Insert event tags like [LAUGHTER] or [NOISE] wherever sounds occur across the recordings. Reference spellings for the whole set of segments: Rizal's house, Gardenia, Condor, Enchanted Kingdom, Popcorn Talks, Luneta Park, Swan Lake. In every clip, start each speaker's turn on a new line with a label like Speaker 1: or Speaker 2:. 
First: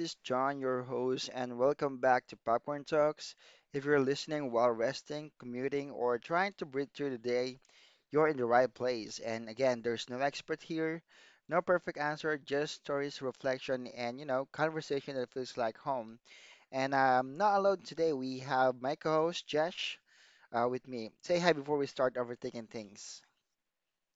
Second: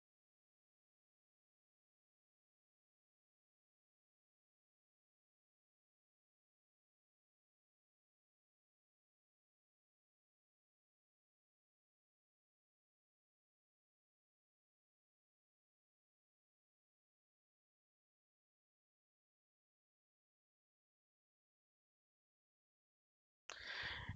Speaker 1: is John, your host, and welcome back to Popcorn Talks. If you're listening while resting, commuting, or trying to breathe through the day, you're in the right place. And again, there's no expert here, no perfect answer, just stories, reflection, and conversation that feels like home. And I'm not alone today. We have my co-host Jesh with me. Say hi before we start overthinking things.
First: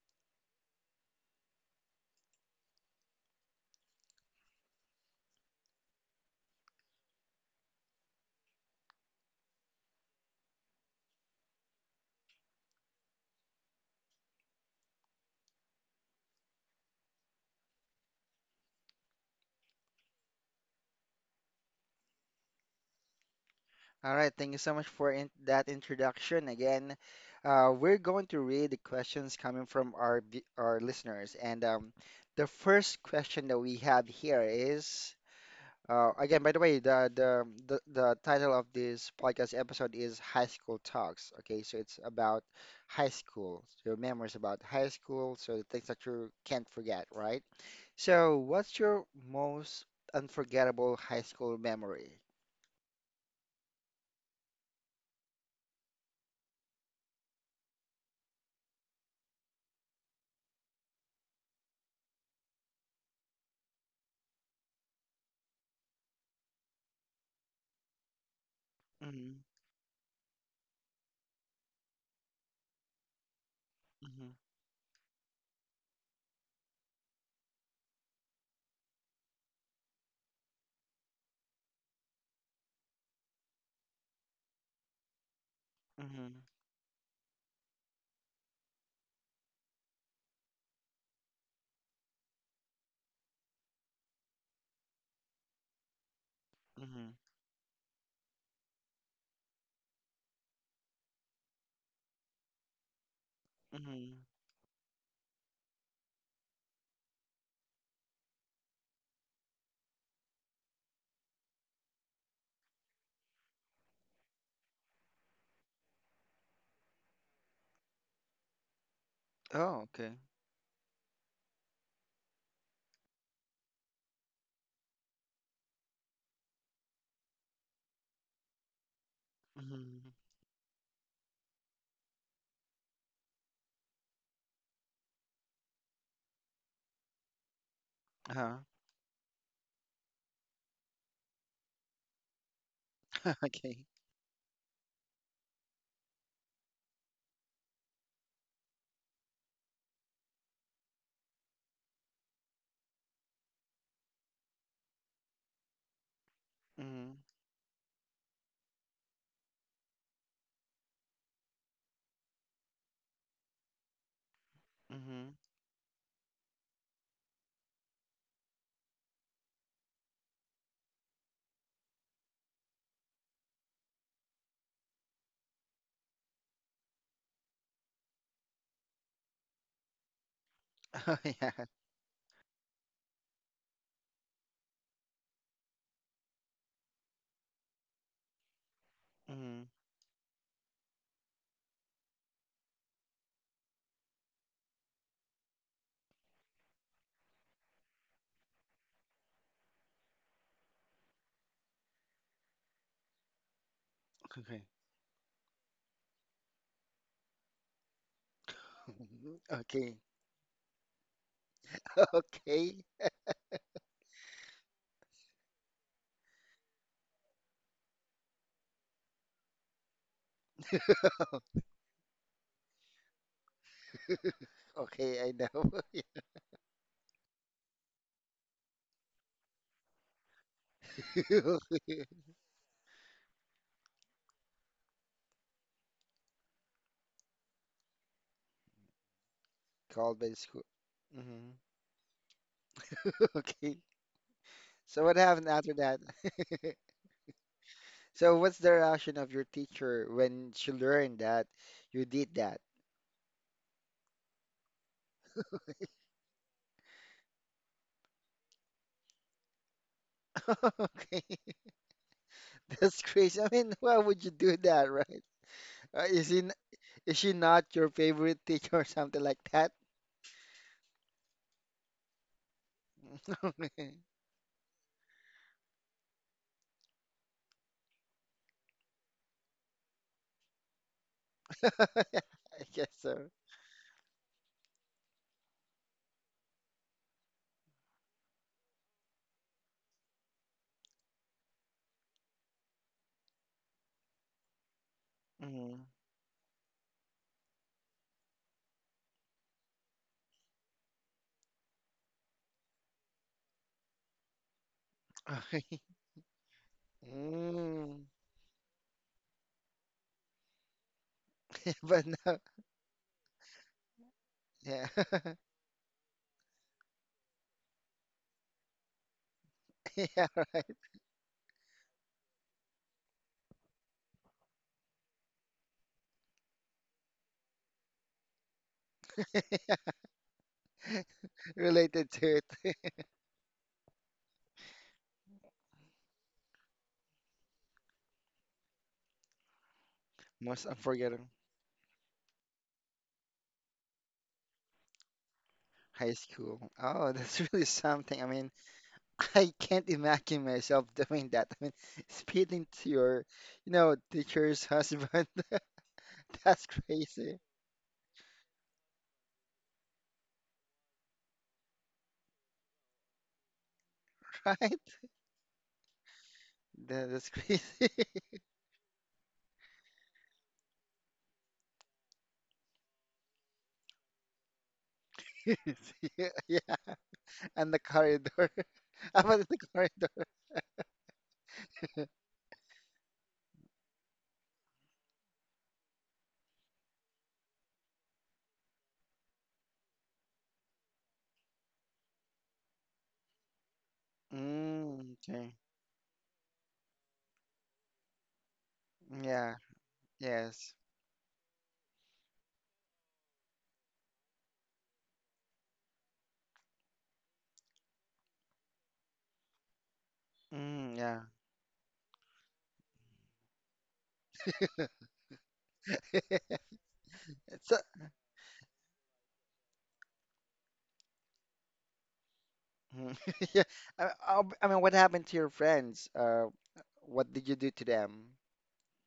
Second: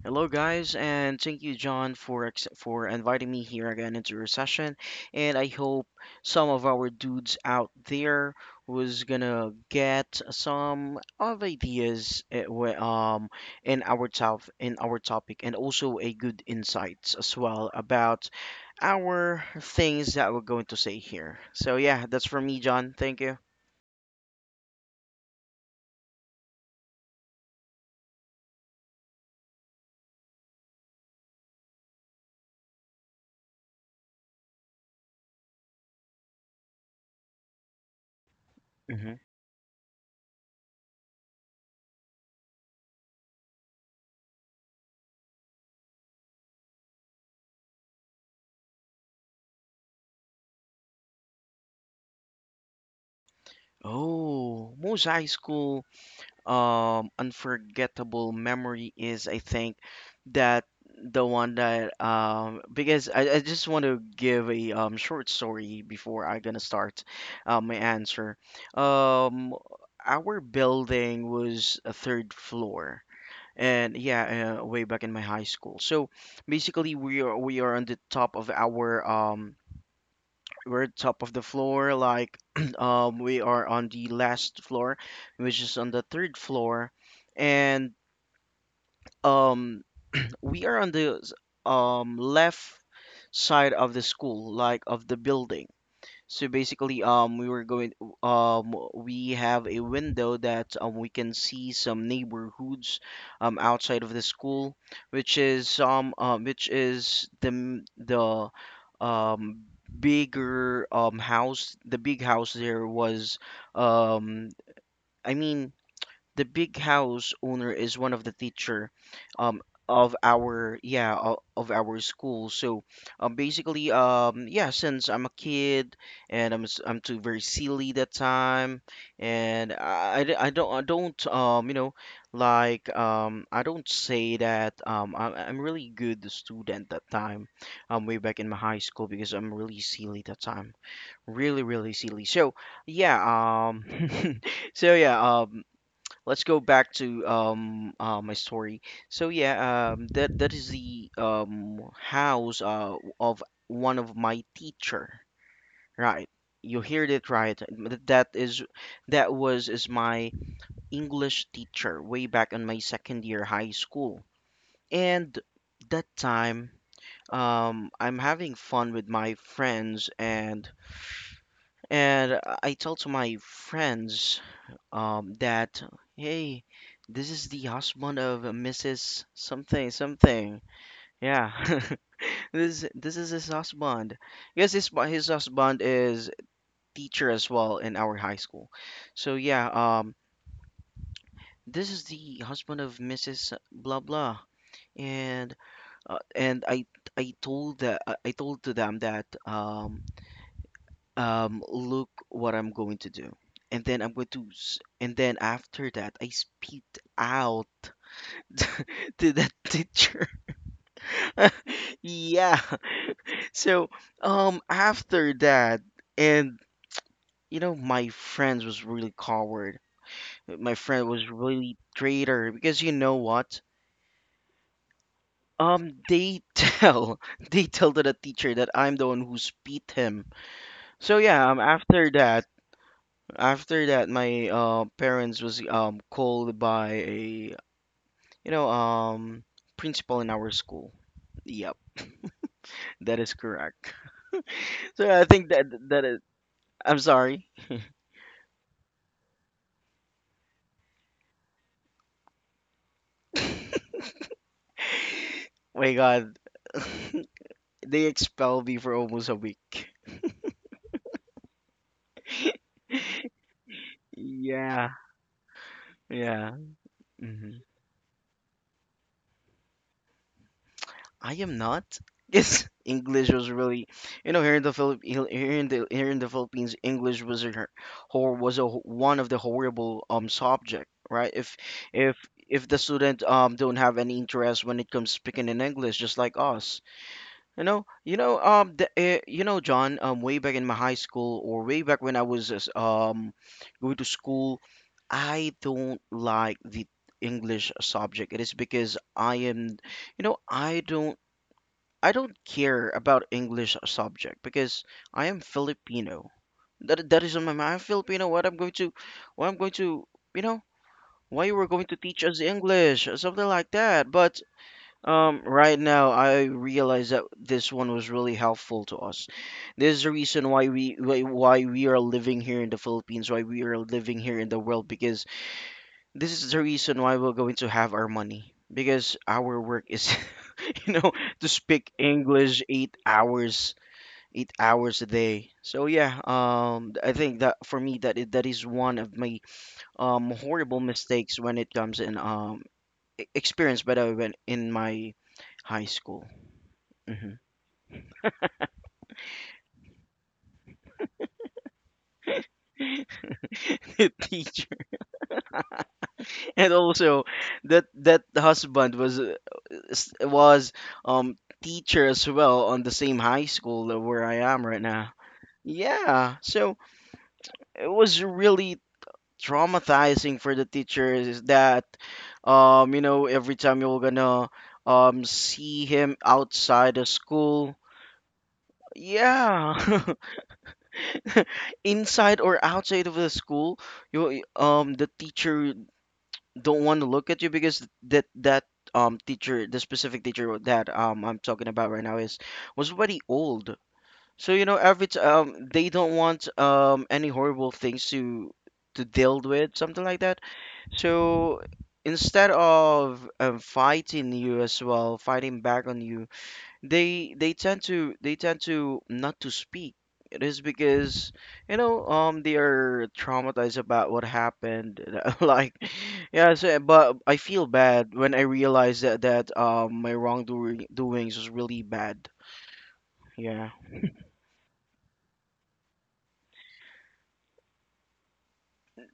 Speaker 2: Hello, guys, and thank you, John, for inviting me here again into your session. And I hope some of our dudes out there was gonna get some of ideas in our topic, and also a good insights as well about our things that we're going to say here. So yeah, that's for me, John. Thank you.
Speaker 1: All right, thank you so much for in that introduction. Again, we're going to read the questions coming from our our listeners, and the first question that we have here is again, by the way, the title of this
Speaker 2: hmm
Speaker 1: podcast episode is High School Talks. Okay, so it's about high school, your memories about high school, so the things that you can't forget, right? So, what's your most unforgettable high school memory?
Speaker 2: Oh, most high school unforgettable memory is I think that the one that because I just want to give a short story before I gonna start my answer.
Speaker 1: hmm
Speaker 2: Um our building was a third floor and yeah way back in my high school. So basically we are on the top of our we're top of the floor like [CLEARS THROAT] we are on the last floor, which is on the
Speaker 1: hmm hmm
Speaker 2: third floor. And um we are on the left side of the school, like of the building. So basically,
Speaker 1: Mm-hmm.
Speaker 2: we were we have a window that we can see some neighborhoods outside of the
Speaker 1: Mm-hmm.
Speaker 2: school, which is the, um, bigger house. The big house there was, um, I mean, the big house owner is one of the teacher um
Speaker 1: Oh, okay.
Speaker 2: of our school. So basically, yeah, since I'm a kid, and I'm I'm too very silly that time. And
Speaker 1: Mm-hmm.
Speaker 2: I d- I don't you know like I don't say that I'm really good student that time way back in
Speaker 1: Uh-huh.
Speaker 2: my high school, because I'm really silly that time. Really silly. So yeah
Speaker 1: [LAUGHS] Okay.
Speaker 2: um [LAUGHS] So yeah, let's go back to my story. So yeah, that is the house of one of my teacher, right? You heard
Speaker 1: Mm-hmm.
Speaker 2: it right. That is that was is my English teacher way back in my second year high school.
Speaker 1: Mm-hmm.
Speaker 2: And that time, I'm having fun with my friends, and I tell to my friends that, hey, this is the husband of Mrs. something something.
Speaker 1: [LAUGHS] Oh,
Speaker 2: Yeah,
Speaker 1: yeah.
Speaker 2: [LAUGHS] this is his husband. Yes, his husband is teacher as well in our high school. So yeah,
Speaker 1: Mm-hmm.
Speaker 2: this is the husband of Mrs. blah blah. And uh, and I I told to them that look what I'm going to do. And then I'm going to
Speaker 1: Okay.
Speaker 2: s- and then after that I spit out to that
Speaker 1: [LAUGHS]
Speaker 2: [LAUGHS]
Speaker 1: Okay.
Speaker 2: teacher. [LAUGHS]
Speaker 1: [LAUGHS]
Speaker 2: Yeah.
Speaker 1: Okay.
Speaker 2: So, after that, and you know, my friends was really coward. My friend was really traitor because you know what?
Speaker 1: Okay, I know. [LAUGHS] Yeah.
Speaker 2: They [LAUGHS] tell to the teacher that I'm the one who beat him. So yeah, after
Speaker 1: [LAUGHS]
Speaker 2: that, my parents was called by a, you know, principal in
Speaker 1: Called by
Speaker 2: our
Speaker 1: school.
Speaker 2: school.
Speaker 1: Mm-hmm.
Speaker 2: Yep, that is
Speaker 1: [LAUGHS] Okay.
Speaker 2: correct. [LAUGHS] So
Speaker 1: So
Speaker 2: I
Speaker 1: what
Speaker 2: think
Speaker 1: happened
Speaker 2: that
Speaker 1: after
Speaker 2: that
Speaker 1: that?
Speaker 2: is
Speaker 1: [LAUGHS]
Speaker 2: I'm sorry.
Speaker 1: So what's the reaction of your teacher when she learned that you did that?
Speaker 2: My God, [LAUGHS] they expelled me for almost a week.
Speaker 1: [LAUGHS] Okay. [LAUGHS] That's crazy. I mean, why would you do
Speaker 2: Yeah,
Speaker 1: that, right? Uh, Is
Speaker 2: yeah.
Speaker 1: he Is she
Speaker 2: hmm
Speaker 1: not your favorite [LAUGHS] teacher or something like that?
Speaker 2: I am not. [LAUGHS] Yes, English was really,
Speaker 1: [LAUGHS]
Speaker 2: you know, here in the Philippines, English was a one of the horrible subject, right? If
Speaker 1: Yeah,
Speaker 2: if
Speaker 1: I
Speaker 2: the
Speaker 1: guess
Speaker 2: student
Speaker 1: so.
Speaker 2: don't have any interest when it comes speaking in English, just like us. You know, you know, John, way back in my high school, or way back when I was going to school, I
Speaker 1: Mm.
Speaker 2: don't like the English subject. It is because I am, you know, I don't care about English subject because I am
Speaker 1: [LAUGHS]
Speaker 2: Filipino. That that is on my mind. I'm
Speaker 1: Mm.
Speaker 2: Filipino. What I'm going to, you know, why you were
Speaker 1: [LAUGHS]
Speaker 2: going to
Speaker 1: But
Speaker 2: teach us
Speaker 1: no,
Speaker 2: English or something like that. But
Speaker 1: yeah,
Speaker 2: right now, I realize that this one was really helpful to us. This
Speaker 1: [LAUGHS]
Speaker 2: is the
Speaker 1: yeah,
Speaker 2: reason why why we are living here in the Philippines, why we are living here in the world, because this is the reason why we're going to have our money. Because our work is,
Speaker 1: [LAUGHS]
Speaker 2: [LAUGHS] you know, to speak
Speaker 1: related to
Speaker 2: English
Speaker 1: it.
Speaker 2: eight
Speaker 1: [LAUGHS]
Speaker 2: hours, 8 hours a day. So yeah, I think that for me that that is one of my
Speaker 1: Most
Speaker 2: horrible
Speaker 1: unforgettable
Speaker 2: mistakes when it comes in experience, by the way, when in my high
Speaker 1: high
Speaker 2: school.
Speaker 1: school. Oh,
Speaker 2: hmm
Speaker 1: that's [LAUGHS] really something. I mean, [LAUGHS] I can't imagine myself doing that. I mean, speaking to your, you
Speaker 2: [LAUGHS]
Speaker 1: know,
Speaker 2: the teacher,
Speaker 1: teacher's husband. [LAUGHS] That's
Speaker 2: and also
Speaker 1: crazy,
Speaker 2: that that husband was was teacher as well on the same high school that where I am right
Speaker 1: right?
Speaker 2: now. Yeah, so
Speaker 1: That is crazy.
Speaker 2: it was really traumatizing for the teachers, is that you know every time you're gonna see him
Speaker 1: [LAUGHS] Yeah, yeah.
Speaker 2: outside the school.
Speaker 1: And the corridor. [LAUGHS] I was the
Speaker 2: Yeah,
Speaker 1: corridor.
Speaker 2: [LAUGHS] inside or outside of the school, you the teacher don't want to look at you because that teacher, the specific teacher that I'm talking about right now, is was already old. So you know, every
Speaker 1: Mm, okay.
Speaker 2: they don't want any horrible things to deal
Speaker 1: Yeah.
Speaker 2: with, something like that.
Speaker 1: Yes.
Speaker 2: So instead of fighting you as well, fighting back on you, they tend to not to speak. It is
Speaker 1: Mm, yeah.
Speaker 2: because you know they are traumatized about what happened. [LAUGHS] Like yeah, so,
Speaker 1: [LAUGHS]
Speaker 2: but I feel
Speaker 1: So,
Speaker 2: bad when I realize that my wrongdoing doings was really bad.
Speaker 1: mm. [LAUGHS] Yeah.
Speaker 2: Yeah.
Speaker 1: I mean, what happened to your friends? What did you do to them?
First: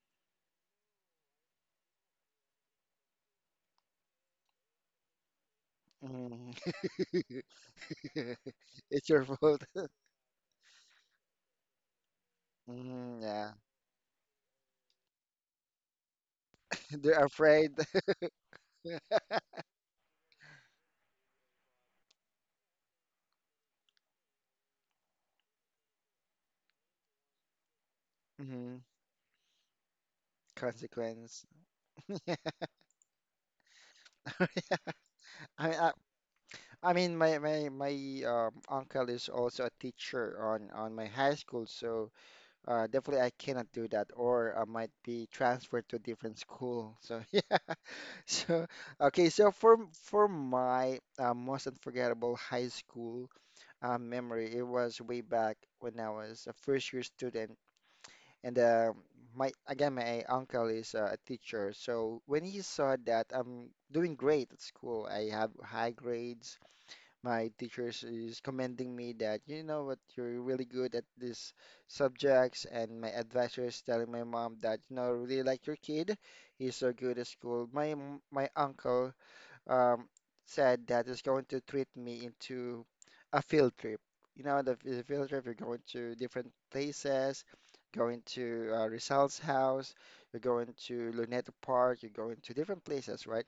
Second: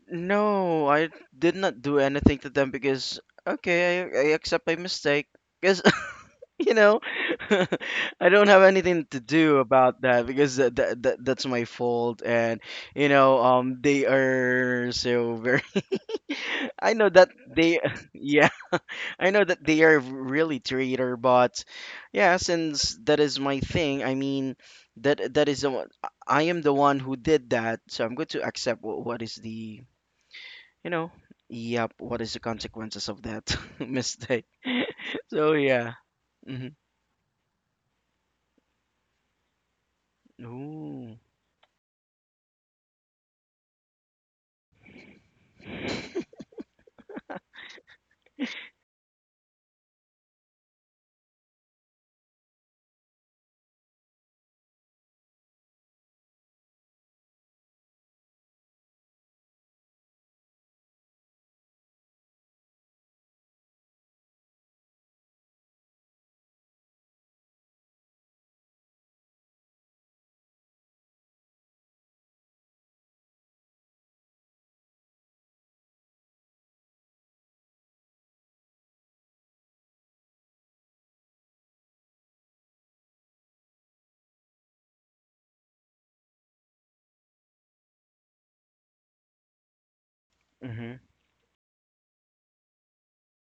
Speaker 2: No, I did not do anything to them because okay, I accept my mistake. Because
Speaker 1: Mm,
Speaker 2: you know [LAUGHS] I don't
Speaker 1: [LAUGHS]
Speaker 2: have anything
Speaker 1: it's
Speaker 2: to
Speaker 1: your
Speaker 2: do
Speaker 1: fault. [LAUGHS]
Speaker 2: about that because that's my fault. And you
Speaker 1: Mm,
Speaker 2: know
Speaker 1: yeah.
Speaker 2: they are so very [LAUGHS] I
Speaker 1: [LAUGHS]
Speaker 2: know
Speaker 1: They're
Speaker 2: that
Speaker 1: afraid.
Speaker 2: they [LAUGHS]
Speaker 1: [LAUGHS]
Speaker 2: yeah, I know that they are really traitor. But yeah, since that is my thing, I mean, that that is the one. I am the one who did that, so I'm going to
Speaker 1: Hmm.
Speaker 2: accept what is the, you know,
Speaker 1: Consequence.
Speaker 2: yep, what is the
Speaker 1: [LAUGHS]
Speaker 2: consequences of that [LAUGHS] mistake.
Speaker 1: Yeah. [LAUGHS]
Speaker 2: [LAUGHS] So yeah. hmm
Speaker 1: I mean, I mean, my uncle is also a teacher on my
Speaker 2: Ooh.
Speaker 1: high school, so definitely, I cannot do that, or I might be transferred to a different school. So [LAUGHS] yeah. So okay. So for my most unforgettable high school memory, it was way back when I was a first year student, and my again my uncle is a teacher. So when he saw that I'm doing great at school, I have high grades, my teachers is commending me that you know what, you're really good at these subjects, and my advisor is telling my mom that you know I really like your kid, he's so good at school. My uncle um said that he's going to treat me into a field trip. You know, the field trip, you're going to different places, going to Rizal's house, you're going
Speaker 2: Mhm,
Speaker 1: to Luneta Park, you're going to different places, right,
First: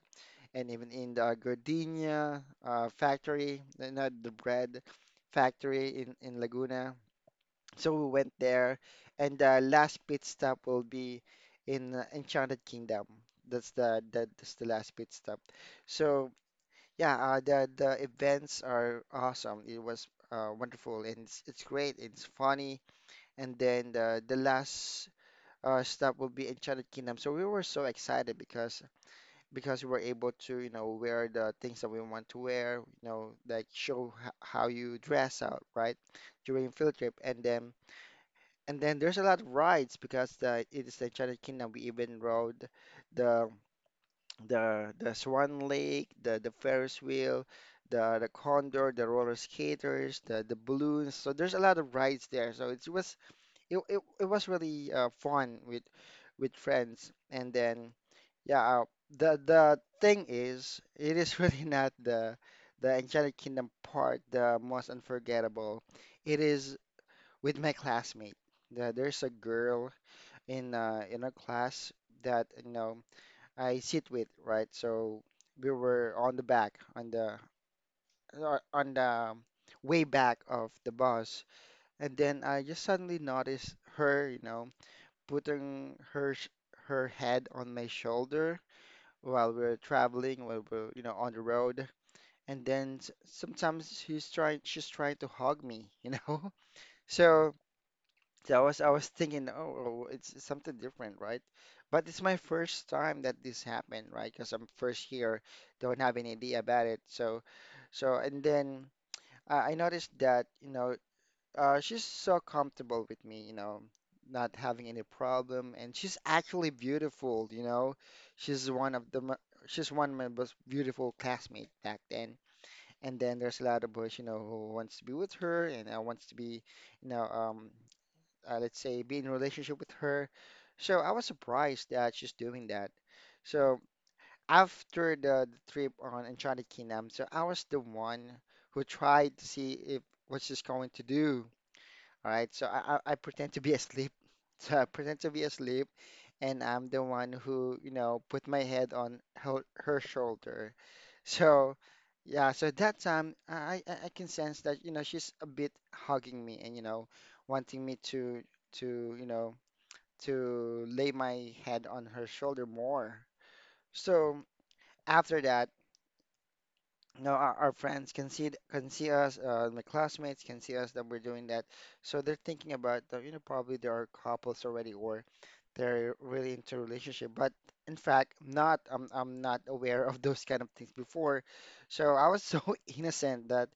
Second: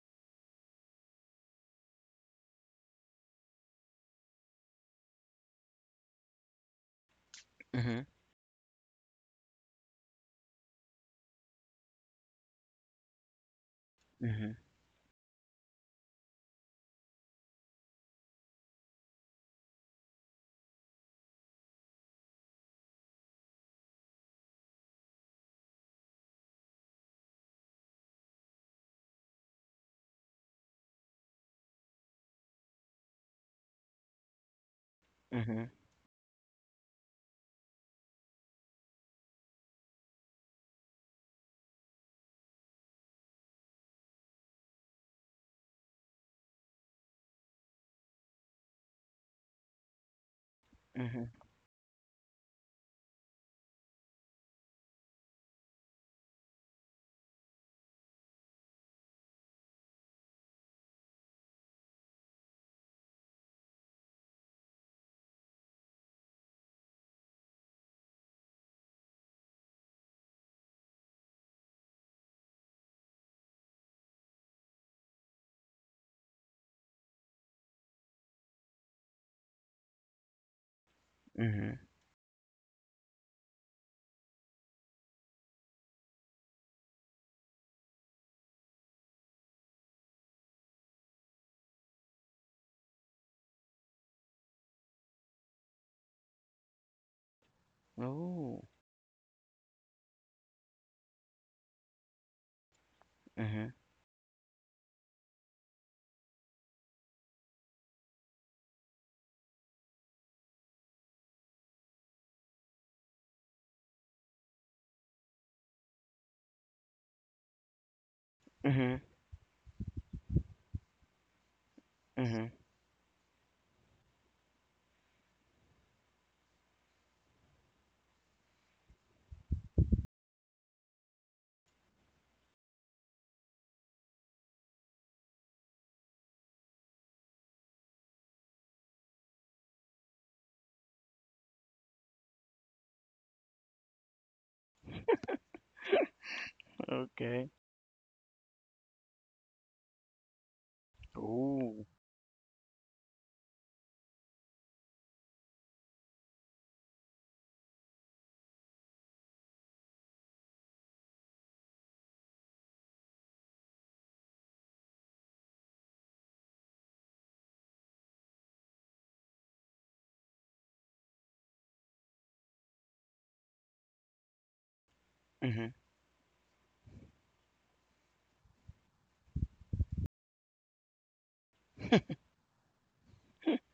Speaker 1: and even in the Gardenia factory, not the bread factory in Laguna. So we
Speaker 2: mhm,
Speaker 1: went there, and the last pit stop will be in Enchanted Kingdom. That's the that's
Speaker 2: mhm,
Speaker 1: the last pit stop. So yeah, the events are awesome. It was wonderful, and it's great. It's funny, and then the last stop will be Enchanted Kingdom. So we were so excited because we were able to, you know, wear the things that we want to wear, you know, like show how you dress out,
Speaker 2: mhm,
Speaker 1: right, during field trip. And then there's a lot of rides because the it is the Enchanted Kingdom. We even rode the the Swan Lake, the Ferris wheel, the Condor, the roller skaters, the balloons.
Speaker 2: mhm,
Speaker 1: So there's a lot of rides there. So it was it was really fun with friends. And then yeah, the thing is, it is [LAUGHS] really not the Enchanted Kingdom part the most unforgettable. It is with my classmate. There's a girl in a class that you know I sit with, right? So we were on the back on the uh, on the um, way back of the bus,
Speaker 2: mhm.
Speaker 1: and then I just suddenly noticed her, you know, putting her head on my shoulder while we're traveling, while we're, you know, on the road. And then she's trying to hug me, you know? [LAUGHS] So that
Speaker 2: Oh,
Speaker 1: was, I was thinking, oh, oh, oh, it's something different, right? But it's my first time that this
Speaker 2: mhm,
Speaker 1: happened, right? Because I'm first here, don't have any idea about it. So, so, and then I noticed that, you know, she's so comfortable with me, you know, not having any problem, and she's actually beautiful, you know. She's one
Speaker 2: mhm,
Speaker 1: of the mo- she's one of my most beautiful classmates back then.
Speaker 2: mhm.
Speaker 1: And then there's a lot of boys, you know, who wants to be with her and wants to be, you know, let's say, be in a relationship with her. So I was surprised that she's doing that. So after the trip on Enchanted Kingdom, so I was the one who tried to see if what she's going to do. All right, so I pretend to be asleep. [LAUGHS] So I pretend to be asleep, and I'm the one
Speaker 2: Okay.
Speaker 1: who, you know, put my head on her shoulder. So,
Speaker 2: Oh,
Speaker 1: yeah, so that time I can sense that, you know, she's a bit hugging me and, you know, wanting me to, you know, to lay my head on her shoulder more. So after that, no, our friends can see can see us. My classmates can see us that we're doing that. So they're thinking about, you know, probably there are couples already, or
Speaker 2: mhm,
Speaker 1: they're really into relationship. But in fact, not. I'm not aware of those kind of things before. So
Speaker 2: [LAUGHS]
Speaker 1: I was so [LAUGHS] innocent that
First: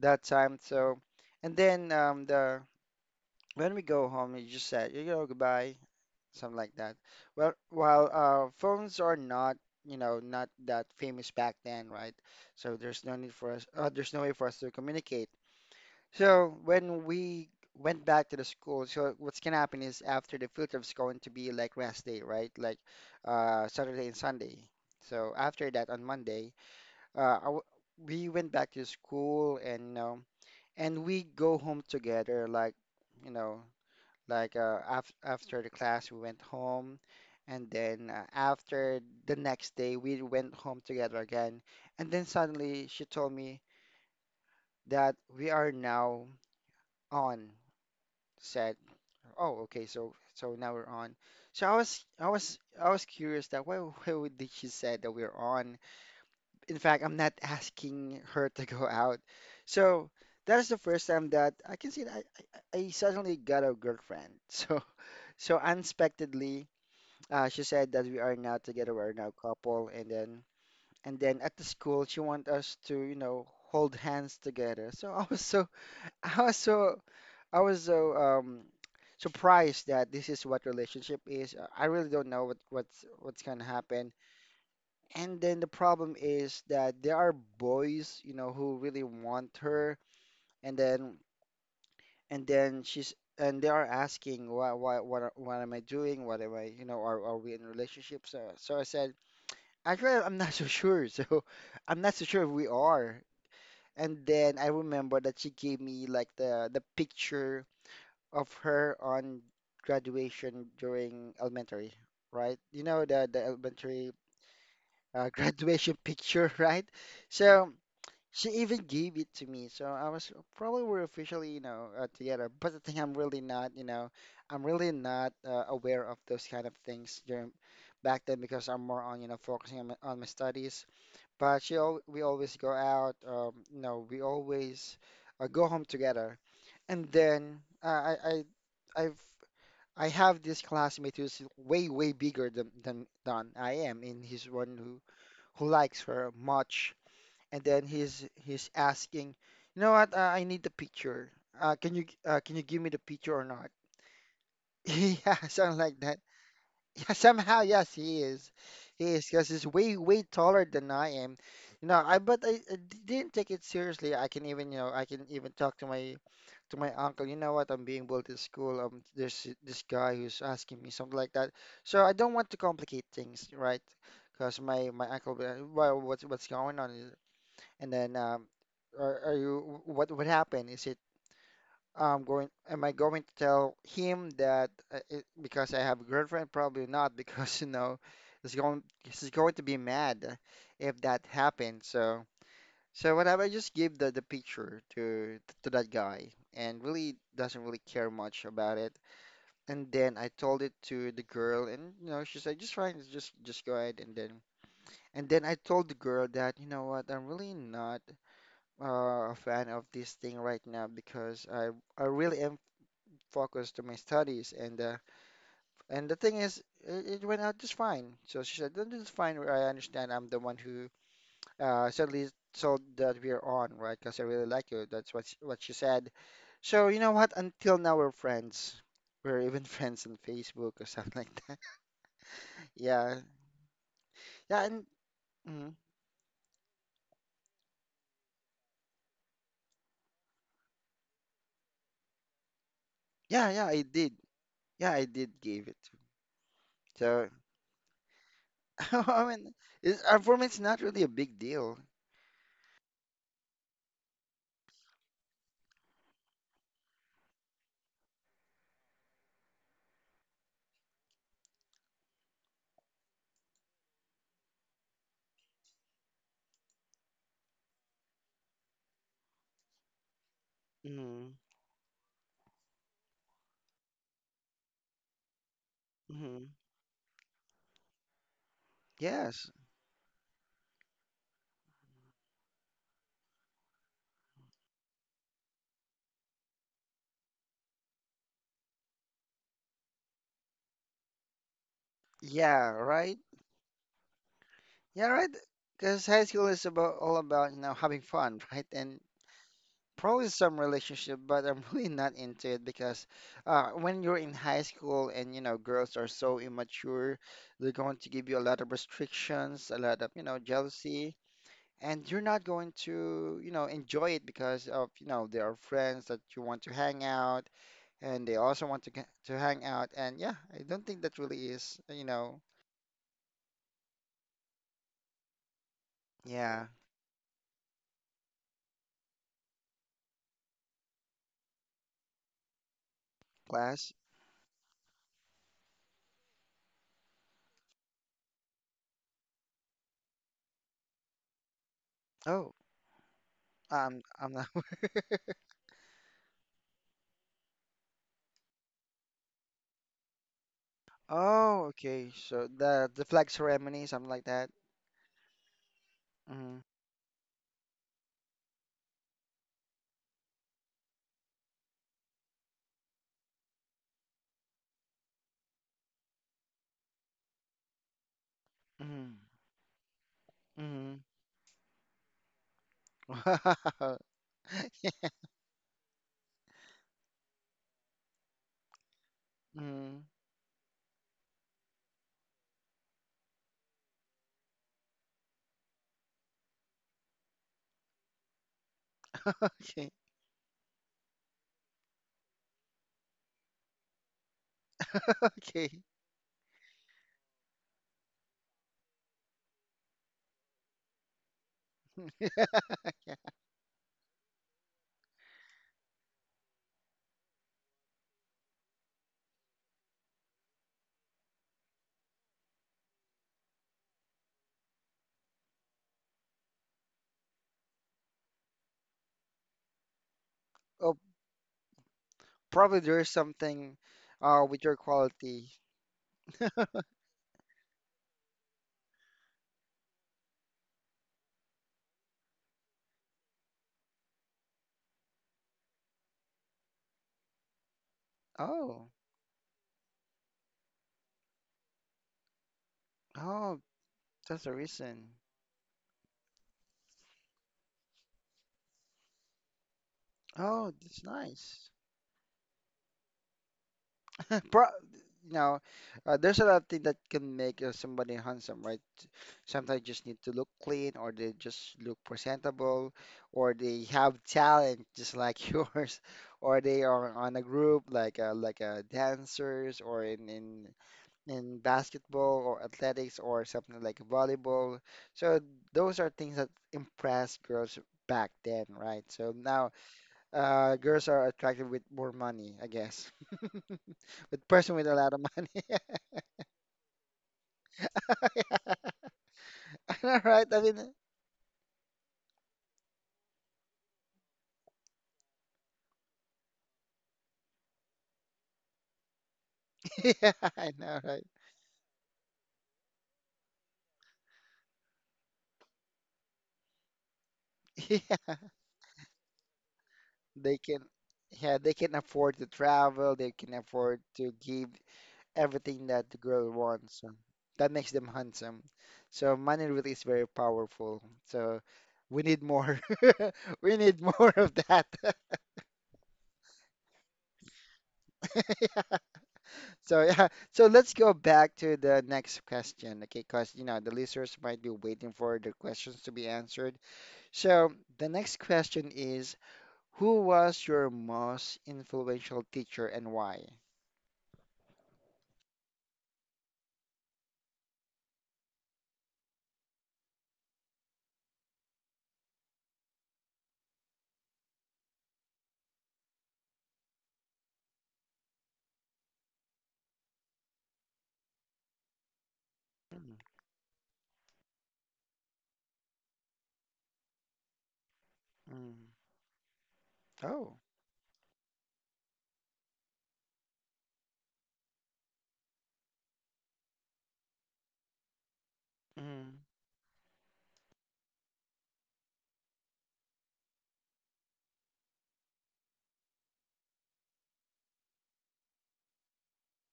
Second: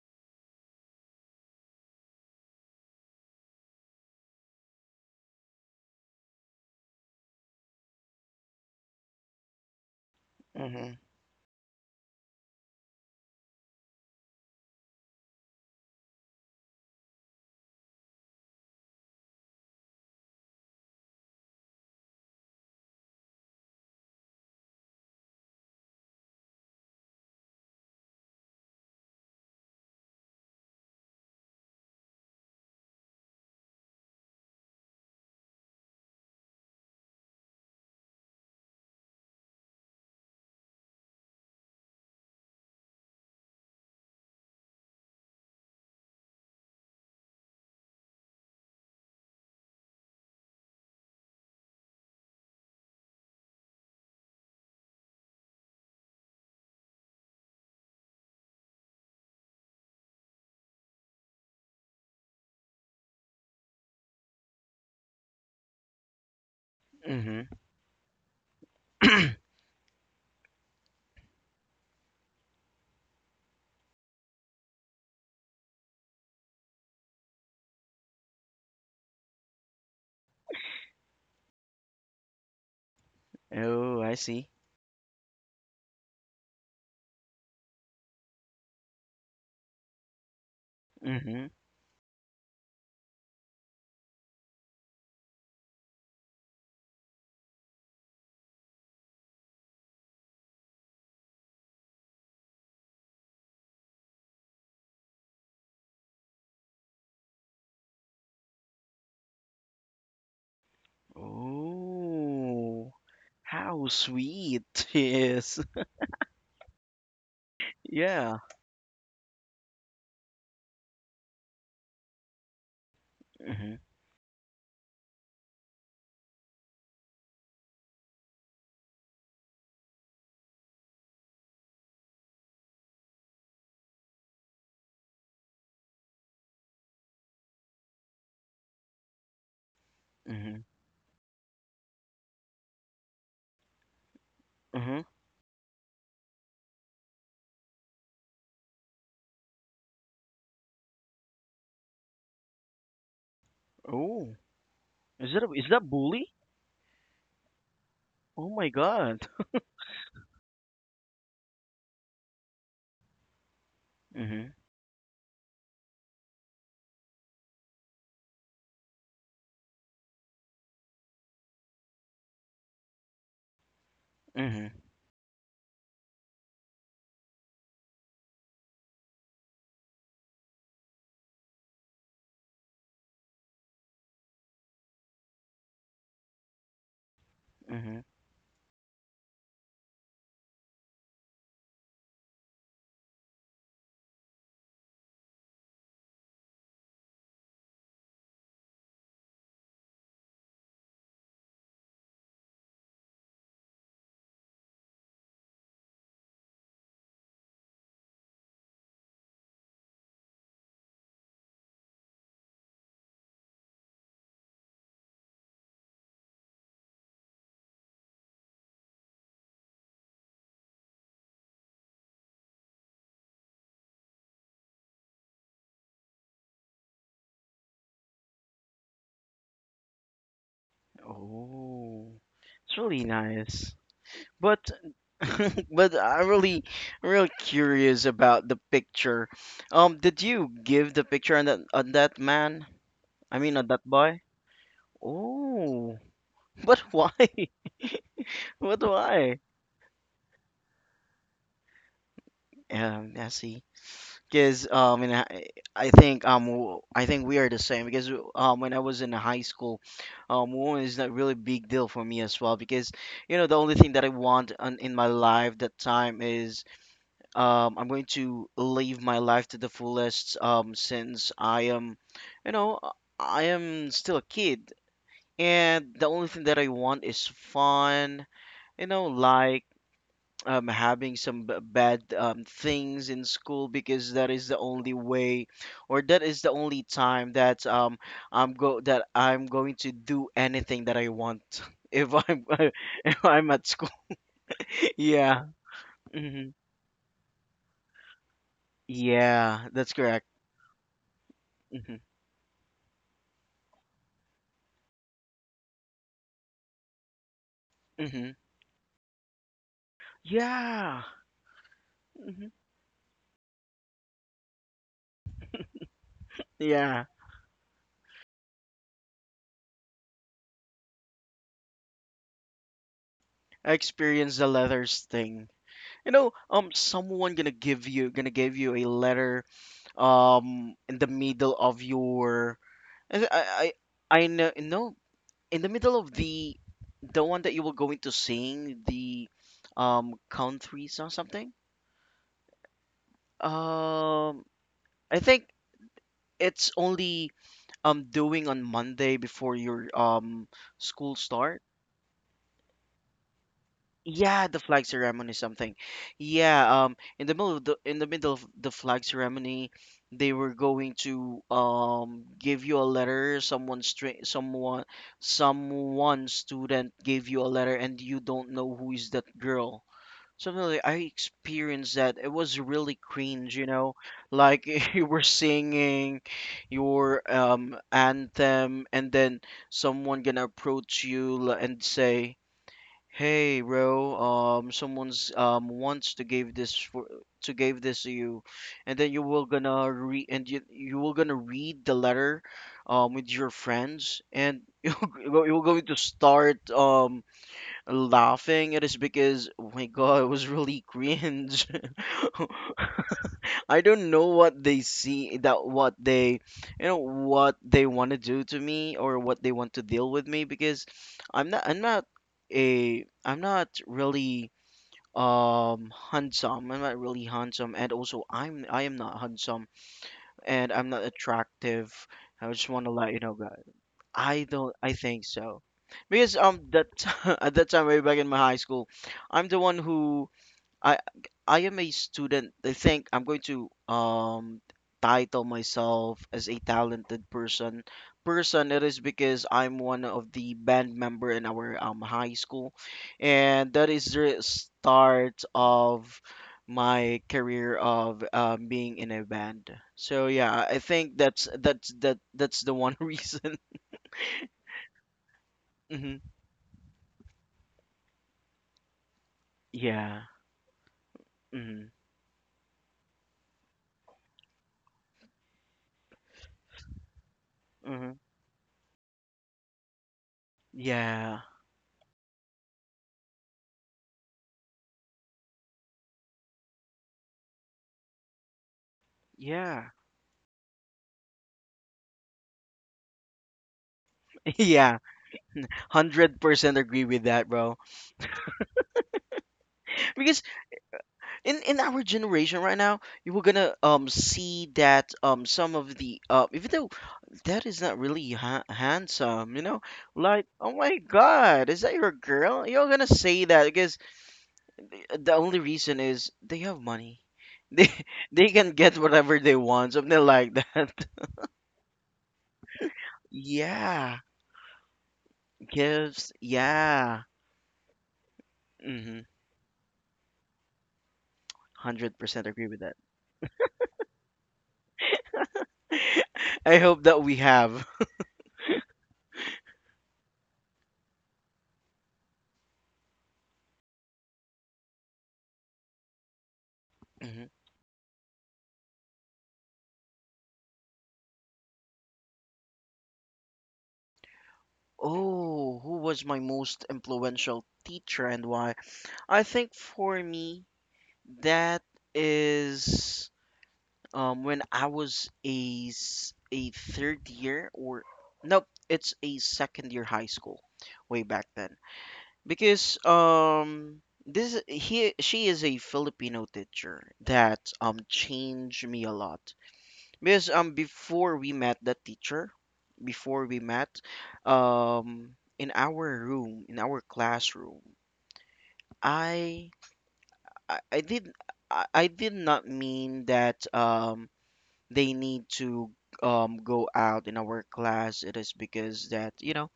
Speaker 1: that time. So and then the when we go home, you just said you know goodbye something like that. Well, while phones are not, you know, not that
Speaker 2: mhm,
Speaker 1: famous back then, right? So there's no need for us. There's no way for us to communicate. So when we went back to the school, so what's gonna happen is after the field trip's going to be like rest day, right? Like Saturday and Sunday. So after that on Monday, I w we went back to school and you know, and we go home together, like you know. Like af after the class, we went home, and then after the next day, we went home together again. And then suddenly she told me that we are now on. Said, "Oh, okay, so so now we're on." So I was curious that why [LAUGHS] why would did she say that we're on? In fact, I'm not [LAUGHS] asking her to go out. So that is the first time that I can see that I suddenly got a girlfriend. [LAUGHS] So so unexpectedly.
Speaker 2: mhm.
Speaker 1: She said that we are now together, we are now couple, and then at the school she want us to, you know, hold hands together. So I was so [LAUGHS] I was so I was so surprised that this is what relationship is. I really don't know what's gonna
Speaker 2: Oh,
Speaker 1: happen.
Speaker 2: I see.
Speaker 1: And then the problem is that there are boys, you know, who really want her, and then
Speaker 2: Mhm.
Speaker 1: and then she's and they are asking why what am I doing? What am I, you know, are we in a relationship? So, so I said. Actually, I'm not [LAUGHS] so sure. So [LAUGHS] I'm not so sure if we are. And then I remember that she gave me like the picture of her on graduation during elementary, right? You
Speaker 2: Oh,
Speaker 1: know the
Speaker 2: how
Speaker 1: elementary
Speaker 2: sweet. [LAUGHS]
Speaker 1: [LAUGHS]
Speaker 2: Yes.
Speaker 1: graduation picture, right? So
Speaker 2: Yeah.
Speaker 1: she even gave it to me. So I was probably we're officially, you know, together. But the thing I'm really
Speaker 2: Mhm,
Speaker 1: not, you know, I'm really not aware of those kind of things during back then because I'm more on, you know, focusing on my studies, but she al we always go out. You know, we always go home together. And then I I've I have
Speaker 2: mhm,
Speaker 1: this classmate who's way way bigger than I am, and he's one
Speaker 2: mhm.
Speaker 1: who likes her much. And then he's asking, you know what? I need the picture. Can you give me the picture or not?
Speaker 2: Oh,
Speaker 1: [LAUGHS] Yeah,
Speaker 2: is
Speaker 1: something
Speaker 2: that
Speaker 1: like that.
Speaker 2: bully?
Speaker 1: Yeah, somehow, yes, he
Speaker 2: Oh
Speaker 1: is.
Speaker 2: my
Speaker 1: He
Speaker 2: God.
Speaker 1: is because he's way, way taller than I am. You know, I but I d- didn't take it seriously. I
Speaker 2: Mhm,
Speaker 1: can even, you know, I can even talk to my uncle. You know what? I'm being bullied at school. There's this guy who's asking me something like that. So I don't want to complicate things, right? Because
Speaker 2: mhm,
Speaker 1: my uncle will be like, well, what's going on? And then, what what happened? Is it I'm going, am I going to tell him that it, because I have a girlfriend? Probably not, [LAUGHS] because
Speaker 2: mhm.
Speaker 1: he's going to be mad if that happens. So, so whatever, I just give the picture to that guy, and really doesn't really care much about it. And then I told it to the girl, and you know, she said, just fine, just go ahead. And then I told the girl that, you know what, I'm really not a fan of this thing right now because I really am focus to my studies. And the thing is, it went out just fine. So she said, "Then it's fine. I understand. I'm the one who suddenly told that we're on, right? Because I really like you." That's what she said. So you know what? Until now, we're friends. We're even [LAUGHS] friends on Facebook or something like that. [LAUGHS]
Speaker 2: Oh, it's really
Speaker 1: Yeah,
Speaker 2: nice. But
Speaker 1: yeah, and
Speaker 2: [LAUGHS]
Speaker 1: mhm.
Speaker 2: but I'm really, real curious about the picture. Did you give the picture on that man? I
Speaker 1: Yeah,
Speaker 2: mean, on
Speaker 1: yeah.
Speaker 2: that
Speaker 1: I did.
Speaker 2: boy?
Speaker 1: Yeah, I did give it.
Speaker 2: Oh, but why?
Speaker 1: To.
Speaker 2: [LAUGHS] But
Speaker 1: So [LAUGHS] I
Speaker 2: why?
Speaker 1: mean, it's, for me, it's not really a big deal.
Speaker 2: I see. Because and I think I think we are the same. Because when I was in high school, woman is not really big deal for me as well. Because you know, the only thing that I want on, in my life that time is I'm going to live my life to the fullest, since
Speaker 1: Hmm.
Speaker 2: I am, you know, I am still a kid. And the only thing
Speaker 1: Hmm.
Speaker 2: that I want is fun, you know,
Speaker 1: Yes.
Speaker 2: like having some bad things in school, because that is the only way, or that is the only time that I'm go that I'm going to do anything that I want [LAUGHS] if I'm
Speaker 1: Yeah,
Speaker 2: [LAUGHS]
Speaker 1: right.
Speaker 2: if I'm at school. [LAUGHS]
Speaker 1: Yeah, right.
Speaker 2: Yeah.
Speaker 1: Because high
Speaker 2: hmm
Speaker 1: school is about all about you know having fun, [LAUGHS] right? And
Speaker 2: Yeah, that's correct.
Speaker 1: probably some relationship, but I'm [LAUGHS] really
Speaker 2: hmm
Speaker 1: not into it because when you're in high school and you know girls are so immature, they're going to
Speaker 2: hmm
Speaker 1: give you a lot of restrictions, a lot of you know
Speaker 2: Yeah.
Speaker 1: jealousy, and you're
Speaker 2: hmm
Speaker 1: not going to you know enjoy it because of you know there are friends that you want to
Speaker 2: Yeah.
Speaker 1: hang out, and they also want to get, to hang out, and yeah, I don't think that really is you know
Speaker 2: I experienced the letters thing. You know,
Speaker 1: yeah
Speaker 2: someone gonna give you a letter in the middle of your I I
Speaker 1: class.
Speaker 2: I I know no, in the middle of the one that you were going to sing the countries or something.
Speaker 1: Oh. I'm
Speaker 2: Um,
Speaker 1: not.
Speaker 2: I
Speaker 1: [LAUGHS]
Speaker 2: think it's only doing on Monday before your school start.
Speaker 1: Oh, okay. So the flag ceremony, something like
Speaker 2: Yeah,
Speaker 1: that.
Speaker 2: the flag ceremony something.
Speaker 1: Mm,
Speaker 2: Yeah, in the middle of the, in the middle of the flag ceremony, they were going to give you a letter. Someone someone student gave you a letter and you don't know who is
Speaker 1: mm,
Speaker 2: that girl. Something like I
Speaker 1: mm.
Speaker 2: experienced that. It was really cringe, you know.
Speaker 1: [LAUGHS] Wow.
Speaker 2: Like [LAUGHS] you were singing your anthem, and then
Speaker 1: Mm.
Speaker 2: someone gonna approach you and say, hey, bro, someone's wants to give this for to give this to you. And then you will
Speaker 1: [LAUGHS]
Speaker 2: gonna
Speaker 1: Okay.
Speaker 2: read and you will gonna read the letter, with your friends, and [LAUGHS] you you're going
Speaker 1: Okay.
Speaker 2: to start laughing. It is because, oh my God, it was really cringe. [LAUGHS]
Speaker 1: [LAUGHS] Yeah.
Speaker 2: I don't know what they see that what they, you know, what they want to do to me or what they want to deal with me because I'm not a I'm not really handsome. I'm not really handsome and also I'm I am not handsome and I'm
Speaker 1: Oh,
Speaker 2: not attractive. I just
Speaker 1: probably
Speaker 2: want to
Speaker 1: there
Speaker 2: let
Speaker 1: is
Speaker 2: you know, guys.
Speaker 1: something
Speaker 2: I
Speaker 1: with
Speaker 2: don't
Speaker 1: your
Speaker 2: I think
Speaker 1: quality.
Speaker 2: so, because that [LAUGHS] at that time, way back in my high school, I'm the one who I I am a student. I think I'm going to title myself as a talented person. It
Speaker 1: Oh.
Speaker 2: is because I'm one of the band member in our high school,
Speaker 1: Oh,
Speaker 2: and that is the
Speaker 1: that's the reason.
Speaker 2: start of my career of being in a band. So yeah, I
Speaker 1: Oh,
Speaker 2: I
Speaker 1: that's
Speaker 2: think that's
Speaker 1: nice.
Speaker 2: that's that that's the one [LAUGHS] reason.
Speaker 1: [LAUGHS] Pro you know,
Speaker 2: Mhm.
Speaker 1: there's a lot of things that can make somebody handsome, right? Sometimes just need
Speaker 2: Yeah.
Speaker 1: to look clean, or they just
Speaker 2: Mm-hmm.
Speaker 1: look presentable, or they have talent just like [LAUGHS] yours, or they are on a group
Speaker 2: hmm
Speaker 1: like dancers, or in in
Speaker 2: Yeah.
Speaker 1: in basketball or athletics or something like volleyball. So those are things that impress girls back then, right? So now
Speaker 2: Yeah.
Speaker 1: girls are attracted with more money, I guess, [LAUGHS] with
Speaker 2: [LAUGHS]
Speaker 1: person with a
Speaker 2: Yeah.
Speaker 1: lot of money.
Speaker 2: 100% agree with that, bro.
Speaker 1: [LAUGHS] I
Speaker 2: Because
Speaker 1: right? I mean,
Speaker 2: in our generation right now, you were gonna see that, some of the even though that is not really handsome, you know,
Speaker 1: [LAUGHS] yeah,
Speaker 2: like oh
Speaker 1: I
Speaker 2: my
Speaker 1: know, right?
Speaker 2: god, is that your girl? You're gonna say that because the only reason is they have money, they [LAUGHS] they
Speaker 1: [LAUGHS] Yeah,
Speaker 2: can get whatever they want, something like
Speaker 1: they can,
Speaker 2: that.
Speaker 1: yeah, they can afford to travel.
Speaker 2: [LAUGHS]
Speaker 1: They can afford
Speaker 2: Yeah,
Speaker 1: to give everything that the
Speaker 2: gifts,
Speaker 1: girl wants. So
Speaker 2: yeah.
Speaker 1: that makes them handsome.
Speaker 2: Mm-hmm.
Speaker 1: So money really is very powerful. So we
Speaker 2: 100%
Speaker 1: need
Speaker 2: agree with
Speaker 1: more.
Speaker 2: that.
Speaker 1: [LAUGHS] We need more of that. [LAUGHS]
Speaker 2: [LAUGHS] I hope that we have.
Speaker 1: Yeah. So yeah. So let's go back to the next question, okay? Because you know the listeners might be waiting for the questions to be answered.
Speaker 2: [LAUGHS]
Speaker 1: So the next question is, who was your most influential teacher and why?
Speaker 2: Oh, who was my most influential teacher and why? I think for me, that is when I was a a third year, or nope, it's a second year high school way back then. Because
Speaker 1: Mm,
Speaker 2: this he she is a Filipino teacher that changed
Speaker 1: mm.
Speaker 2: me a lot. Because
Speaker 1: Oh.
Speaker 2: before we met the teacher, before we met, in our room, in our classroom,
Speaker 1: Mm,
Speaker 2: I I did I did not mean that they need to go out in our class. It is because that, you know,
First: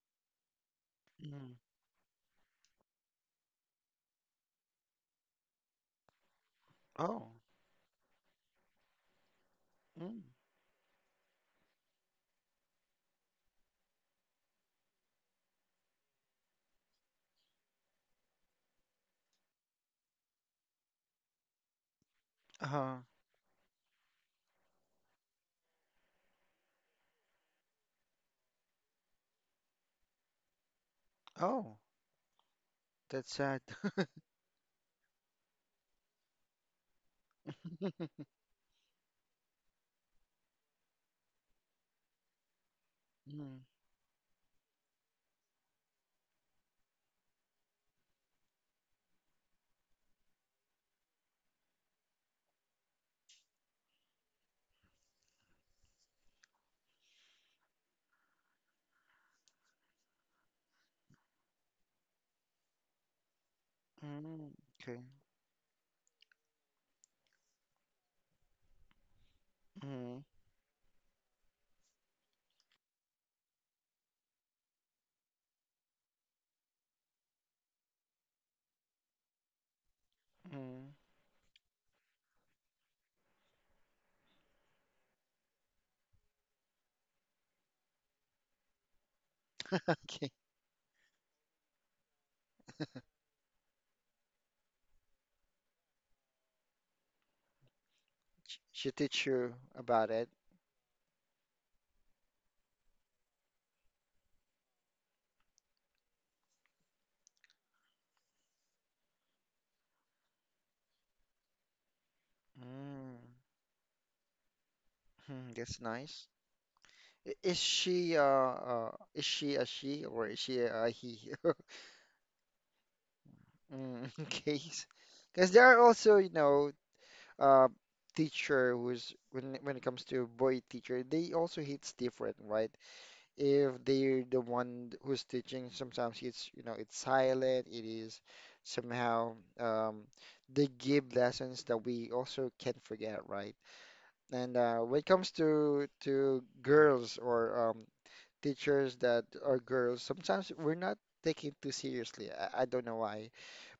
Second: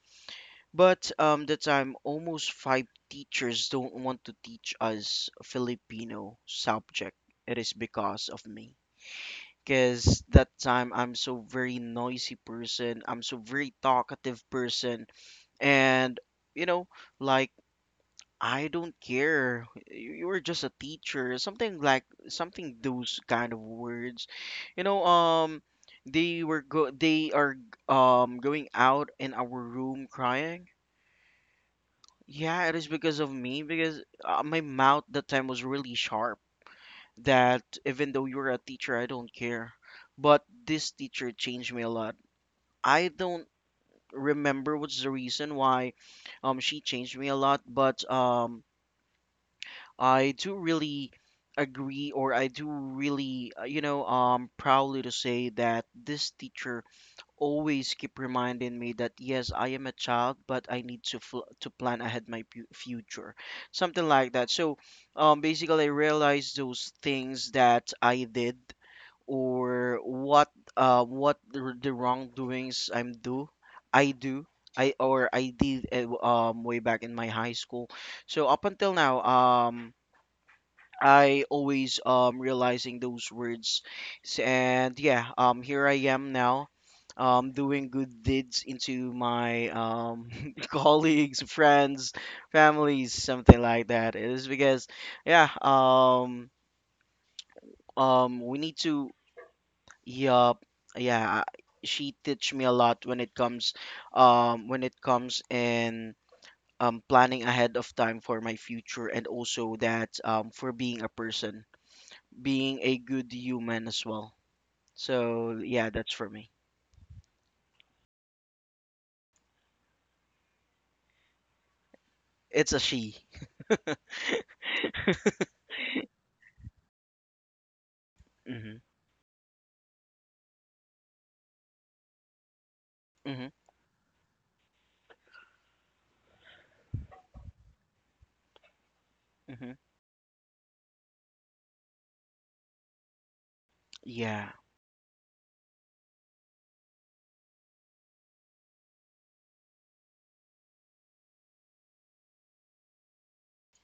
Speaker 2: but the
Speaker 1: mm.
Speaker 2: time almost five teachers don't want to teach us Filipino subject.
Speaker 1: Oh.
Speaker 2: It is because of me. Because
Speaker 1: Mm.
Speaker 2: that time I'm so very noisy person. I'm so very talkative person, and you know, like I don't care. You were just a teacher, something like something,
Speaker 1: Uh-huh.
Speaker 2: those kind of words. You know, they were go. They are going out in our room crying.
Speaker 1: Oh.
Speaker 2: Yeah, it is because of
Speaker 1: That's sad.
Speaker 2: me because
Speaker 1: [LAUGHS]
Speaker 2: my mouth that time was really sharp. That even though you're a teacher, I don't care. But this teacher changed me a lot. I don't
Speaker 1: Mm,
Speaker 2: remember what's the reason why she changed me a lot, but I do really agree, or I do really you know, proudly to say that this teacher always keep reminding me that yes, I am a child, but I need to to plan ahead my future. Something like that.
Speaker 1: mm.
Speaker 2: So
Speaker 1: Okay.
Speaker 2: basically I realized those things that I did, or
Speaker 1: Mm,
Speaker 2: what the wrongdoings I'm do I or I did way back in my high school. So up until now,
Speaker 1: mm.
Speaker 2: I always realizing those words. And yeah, here I am now. Doing good deeds into my
Speaker 1: [LAUGHS] Okay.
Speaker 2: [LAUGHS] colleagues, friends, families, something like that. It is because, yeah, we
Speaker 1: Sh-
Speaker 2: need
Speaker 1: She
Speaker 2: to.
Speaker 1: teach you about it.
Speaker 2: Yeah, yeah, she teach me a lot when it comes in planning ahead of time for my future, and also that for being a person, being a
Speaker 1: Mm.
Speaker 2: good human as well.
Speaker 1: Hmm,
Speaker 2: So
Speaker 1: that's
Speaker 2: yeah, that's for
Speaker 1: nice.
Speaker 2: me.
Speaker 1: Is she a she or is she a he? [LAUGHS]
Speaker 2: It's a she.
Speaker 1: Mm, [LAUGHS] okay. Because there are also, you know, uh,
Speaker 2: Mhm.
Speaker 1: teacher who's when it comes to boy teacher, they also hits different, right?
Speaker 2: Mhm.
Speaker 1: If they're the one who's teaching, sometimes it's, you know, it's silent, it is somehow
Speaker 2: Mhm.
Speaker 1: they give lessons that we also can not forget, right?
Speaker 2: Yeah.
Speaker 1: And when it comes to girls or teachers that are girls, sometimes we're not taken too seriously. I don't know why,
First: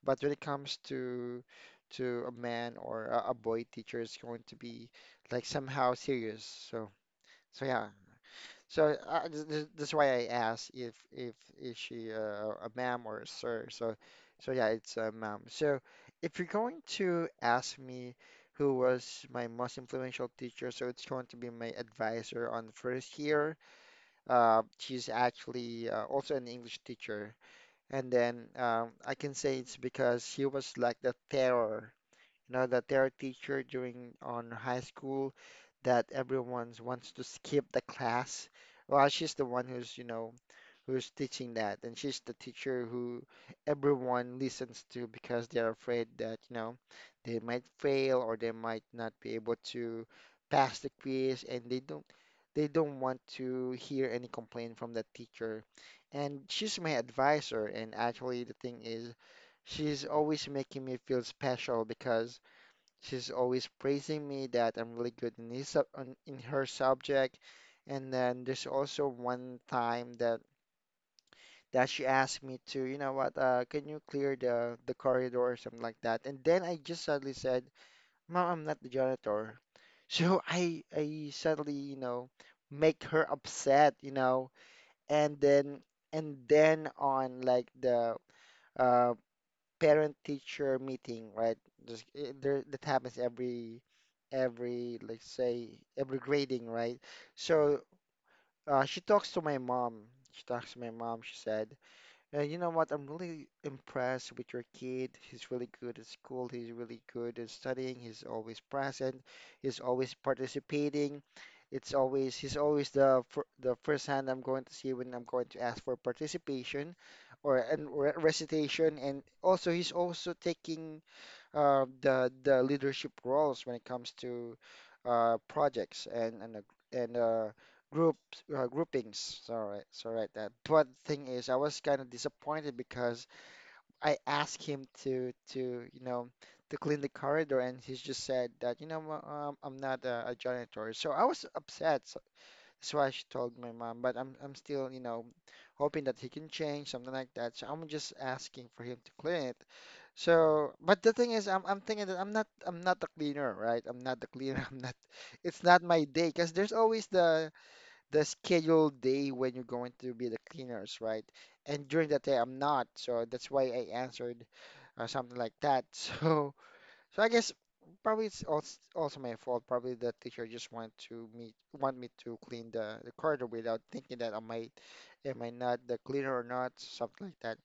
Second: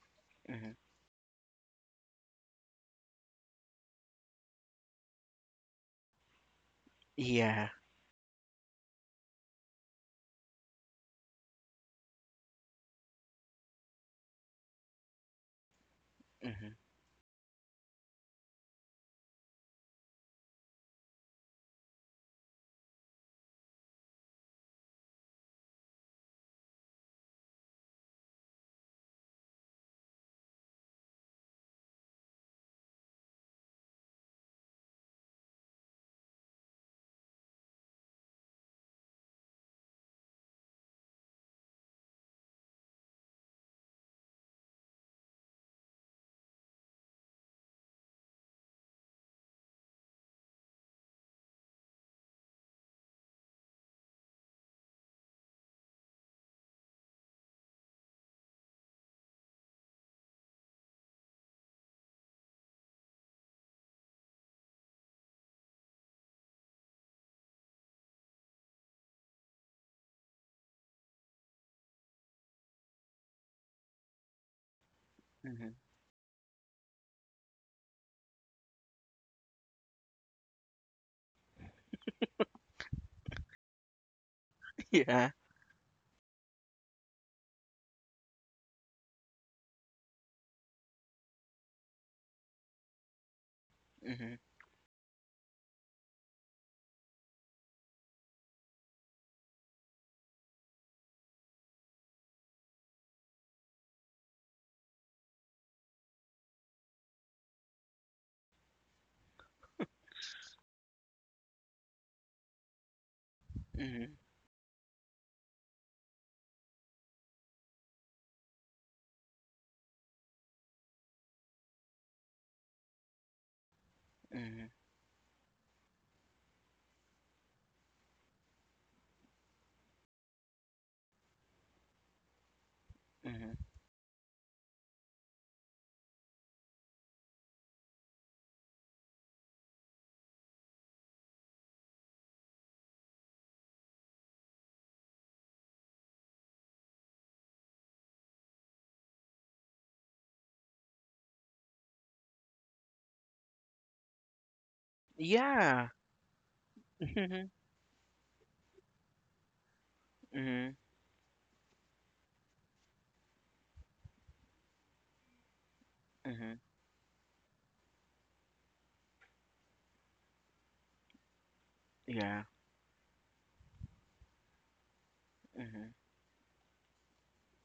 Speaker 1: but when it
Speaker 2: Mhm.
Speaker 1: comes to a man or a boy teacher, it's going to be like somehow serious. So so
Speaker 2: Yeah.
Speaker 1: yeah, so this why I asked if is she a ma'am or a sir. So so yeah, it's a ma'am. So if you're
Speaker 2: Mhm.
Speaker 1: going to ask me who was my most influential teacher, so it's going to be my advisor on the first year. She's actually also an English teacher, and then I can say it's because she was like the terror, you know, the terror teacher during on high school that everyone wants to skip the class. Well, she's the one who's, you know, who's teaching that, and she's the teacher who everyone listens to because they're afraid that, you know, they might fail or they might not be able to pass the quiz, and they don't want to hear any complaint from that teacher. And she's my advisor, and actually the thing is, she's always making me feel special because she's always praising me that I'm really good in in her subject. And then there's also one time that that she asked me to, you know what, can you clear the corridor or
Speaker 2: Mhm.
Speaker 1: something like that? And then I just suddenly said, Mom, I'm not the janitor. [LAUGHS] So I suddenly, you know, make her upset, you know,
Speaker 2: [LAUGHS] Yeah.
Speaker 1: and then and then on like the uh, parent-teacher meeting, right? Just eh, there that happens
Speaker 2: Mhm.
Speaker 1: every let's say every grading, right? So she talks to my mom. She talks to my mom. She said, you know what? I'm really impressed with your kid. He's really good at school. He's really good at studying. He's always present. He's always participating. It's always he's always the fir the first
Speaker 2: Mhm.
Speaker 1: hand I'm going to see when I'm going to ask for participation or and re recitation. And also he's also taking the leadership roles when it comes to
Speaker 2: Mhm.
Speaker 1: projects and groups groupings. Sorry, sorry right that. But thing is, I was kind of disappointed because
Speaker 2: Mhm.
Speaker 1: I asked him to you know to clean the corridor, and he just said that you know "Ma- I'm not a, a janitor. So I was upset. So that's why she told my mom. But I'm still you know hoping that he can change something like that. So I'm just asking for him to clean it. So, but the thing is, I'm thinking that I'm not the cleaner, right? I'm not the cleaner. [LAUGHS] I'm not. It's not
Speaker 2: Yeah.
Speaker 1: my day because there's always
Speaker 2: Mhm.
Speaker 1: the scheduled day when you're going to be the
Speaker 2: Mhm.
Speaker 1: cleaners, right? And during that day, I'm not. So that's why I answered something like that. [LAUGHS] So
Speaker 2: Mhm.
Speaker 1: so I guess probably it's also my fault. Probably the teacher just want me to
Speaker 2: Yeah.
Speaker 1: clean the corridor without thinking that am I not
Speaker 2: Mhm.
Speaker 1: the cleaner or not, something like that.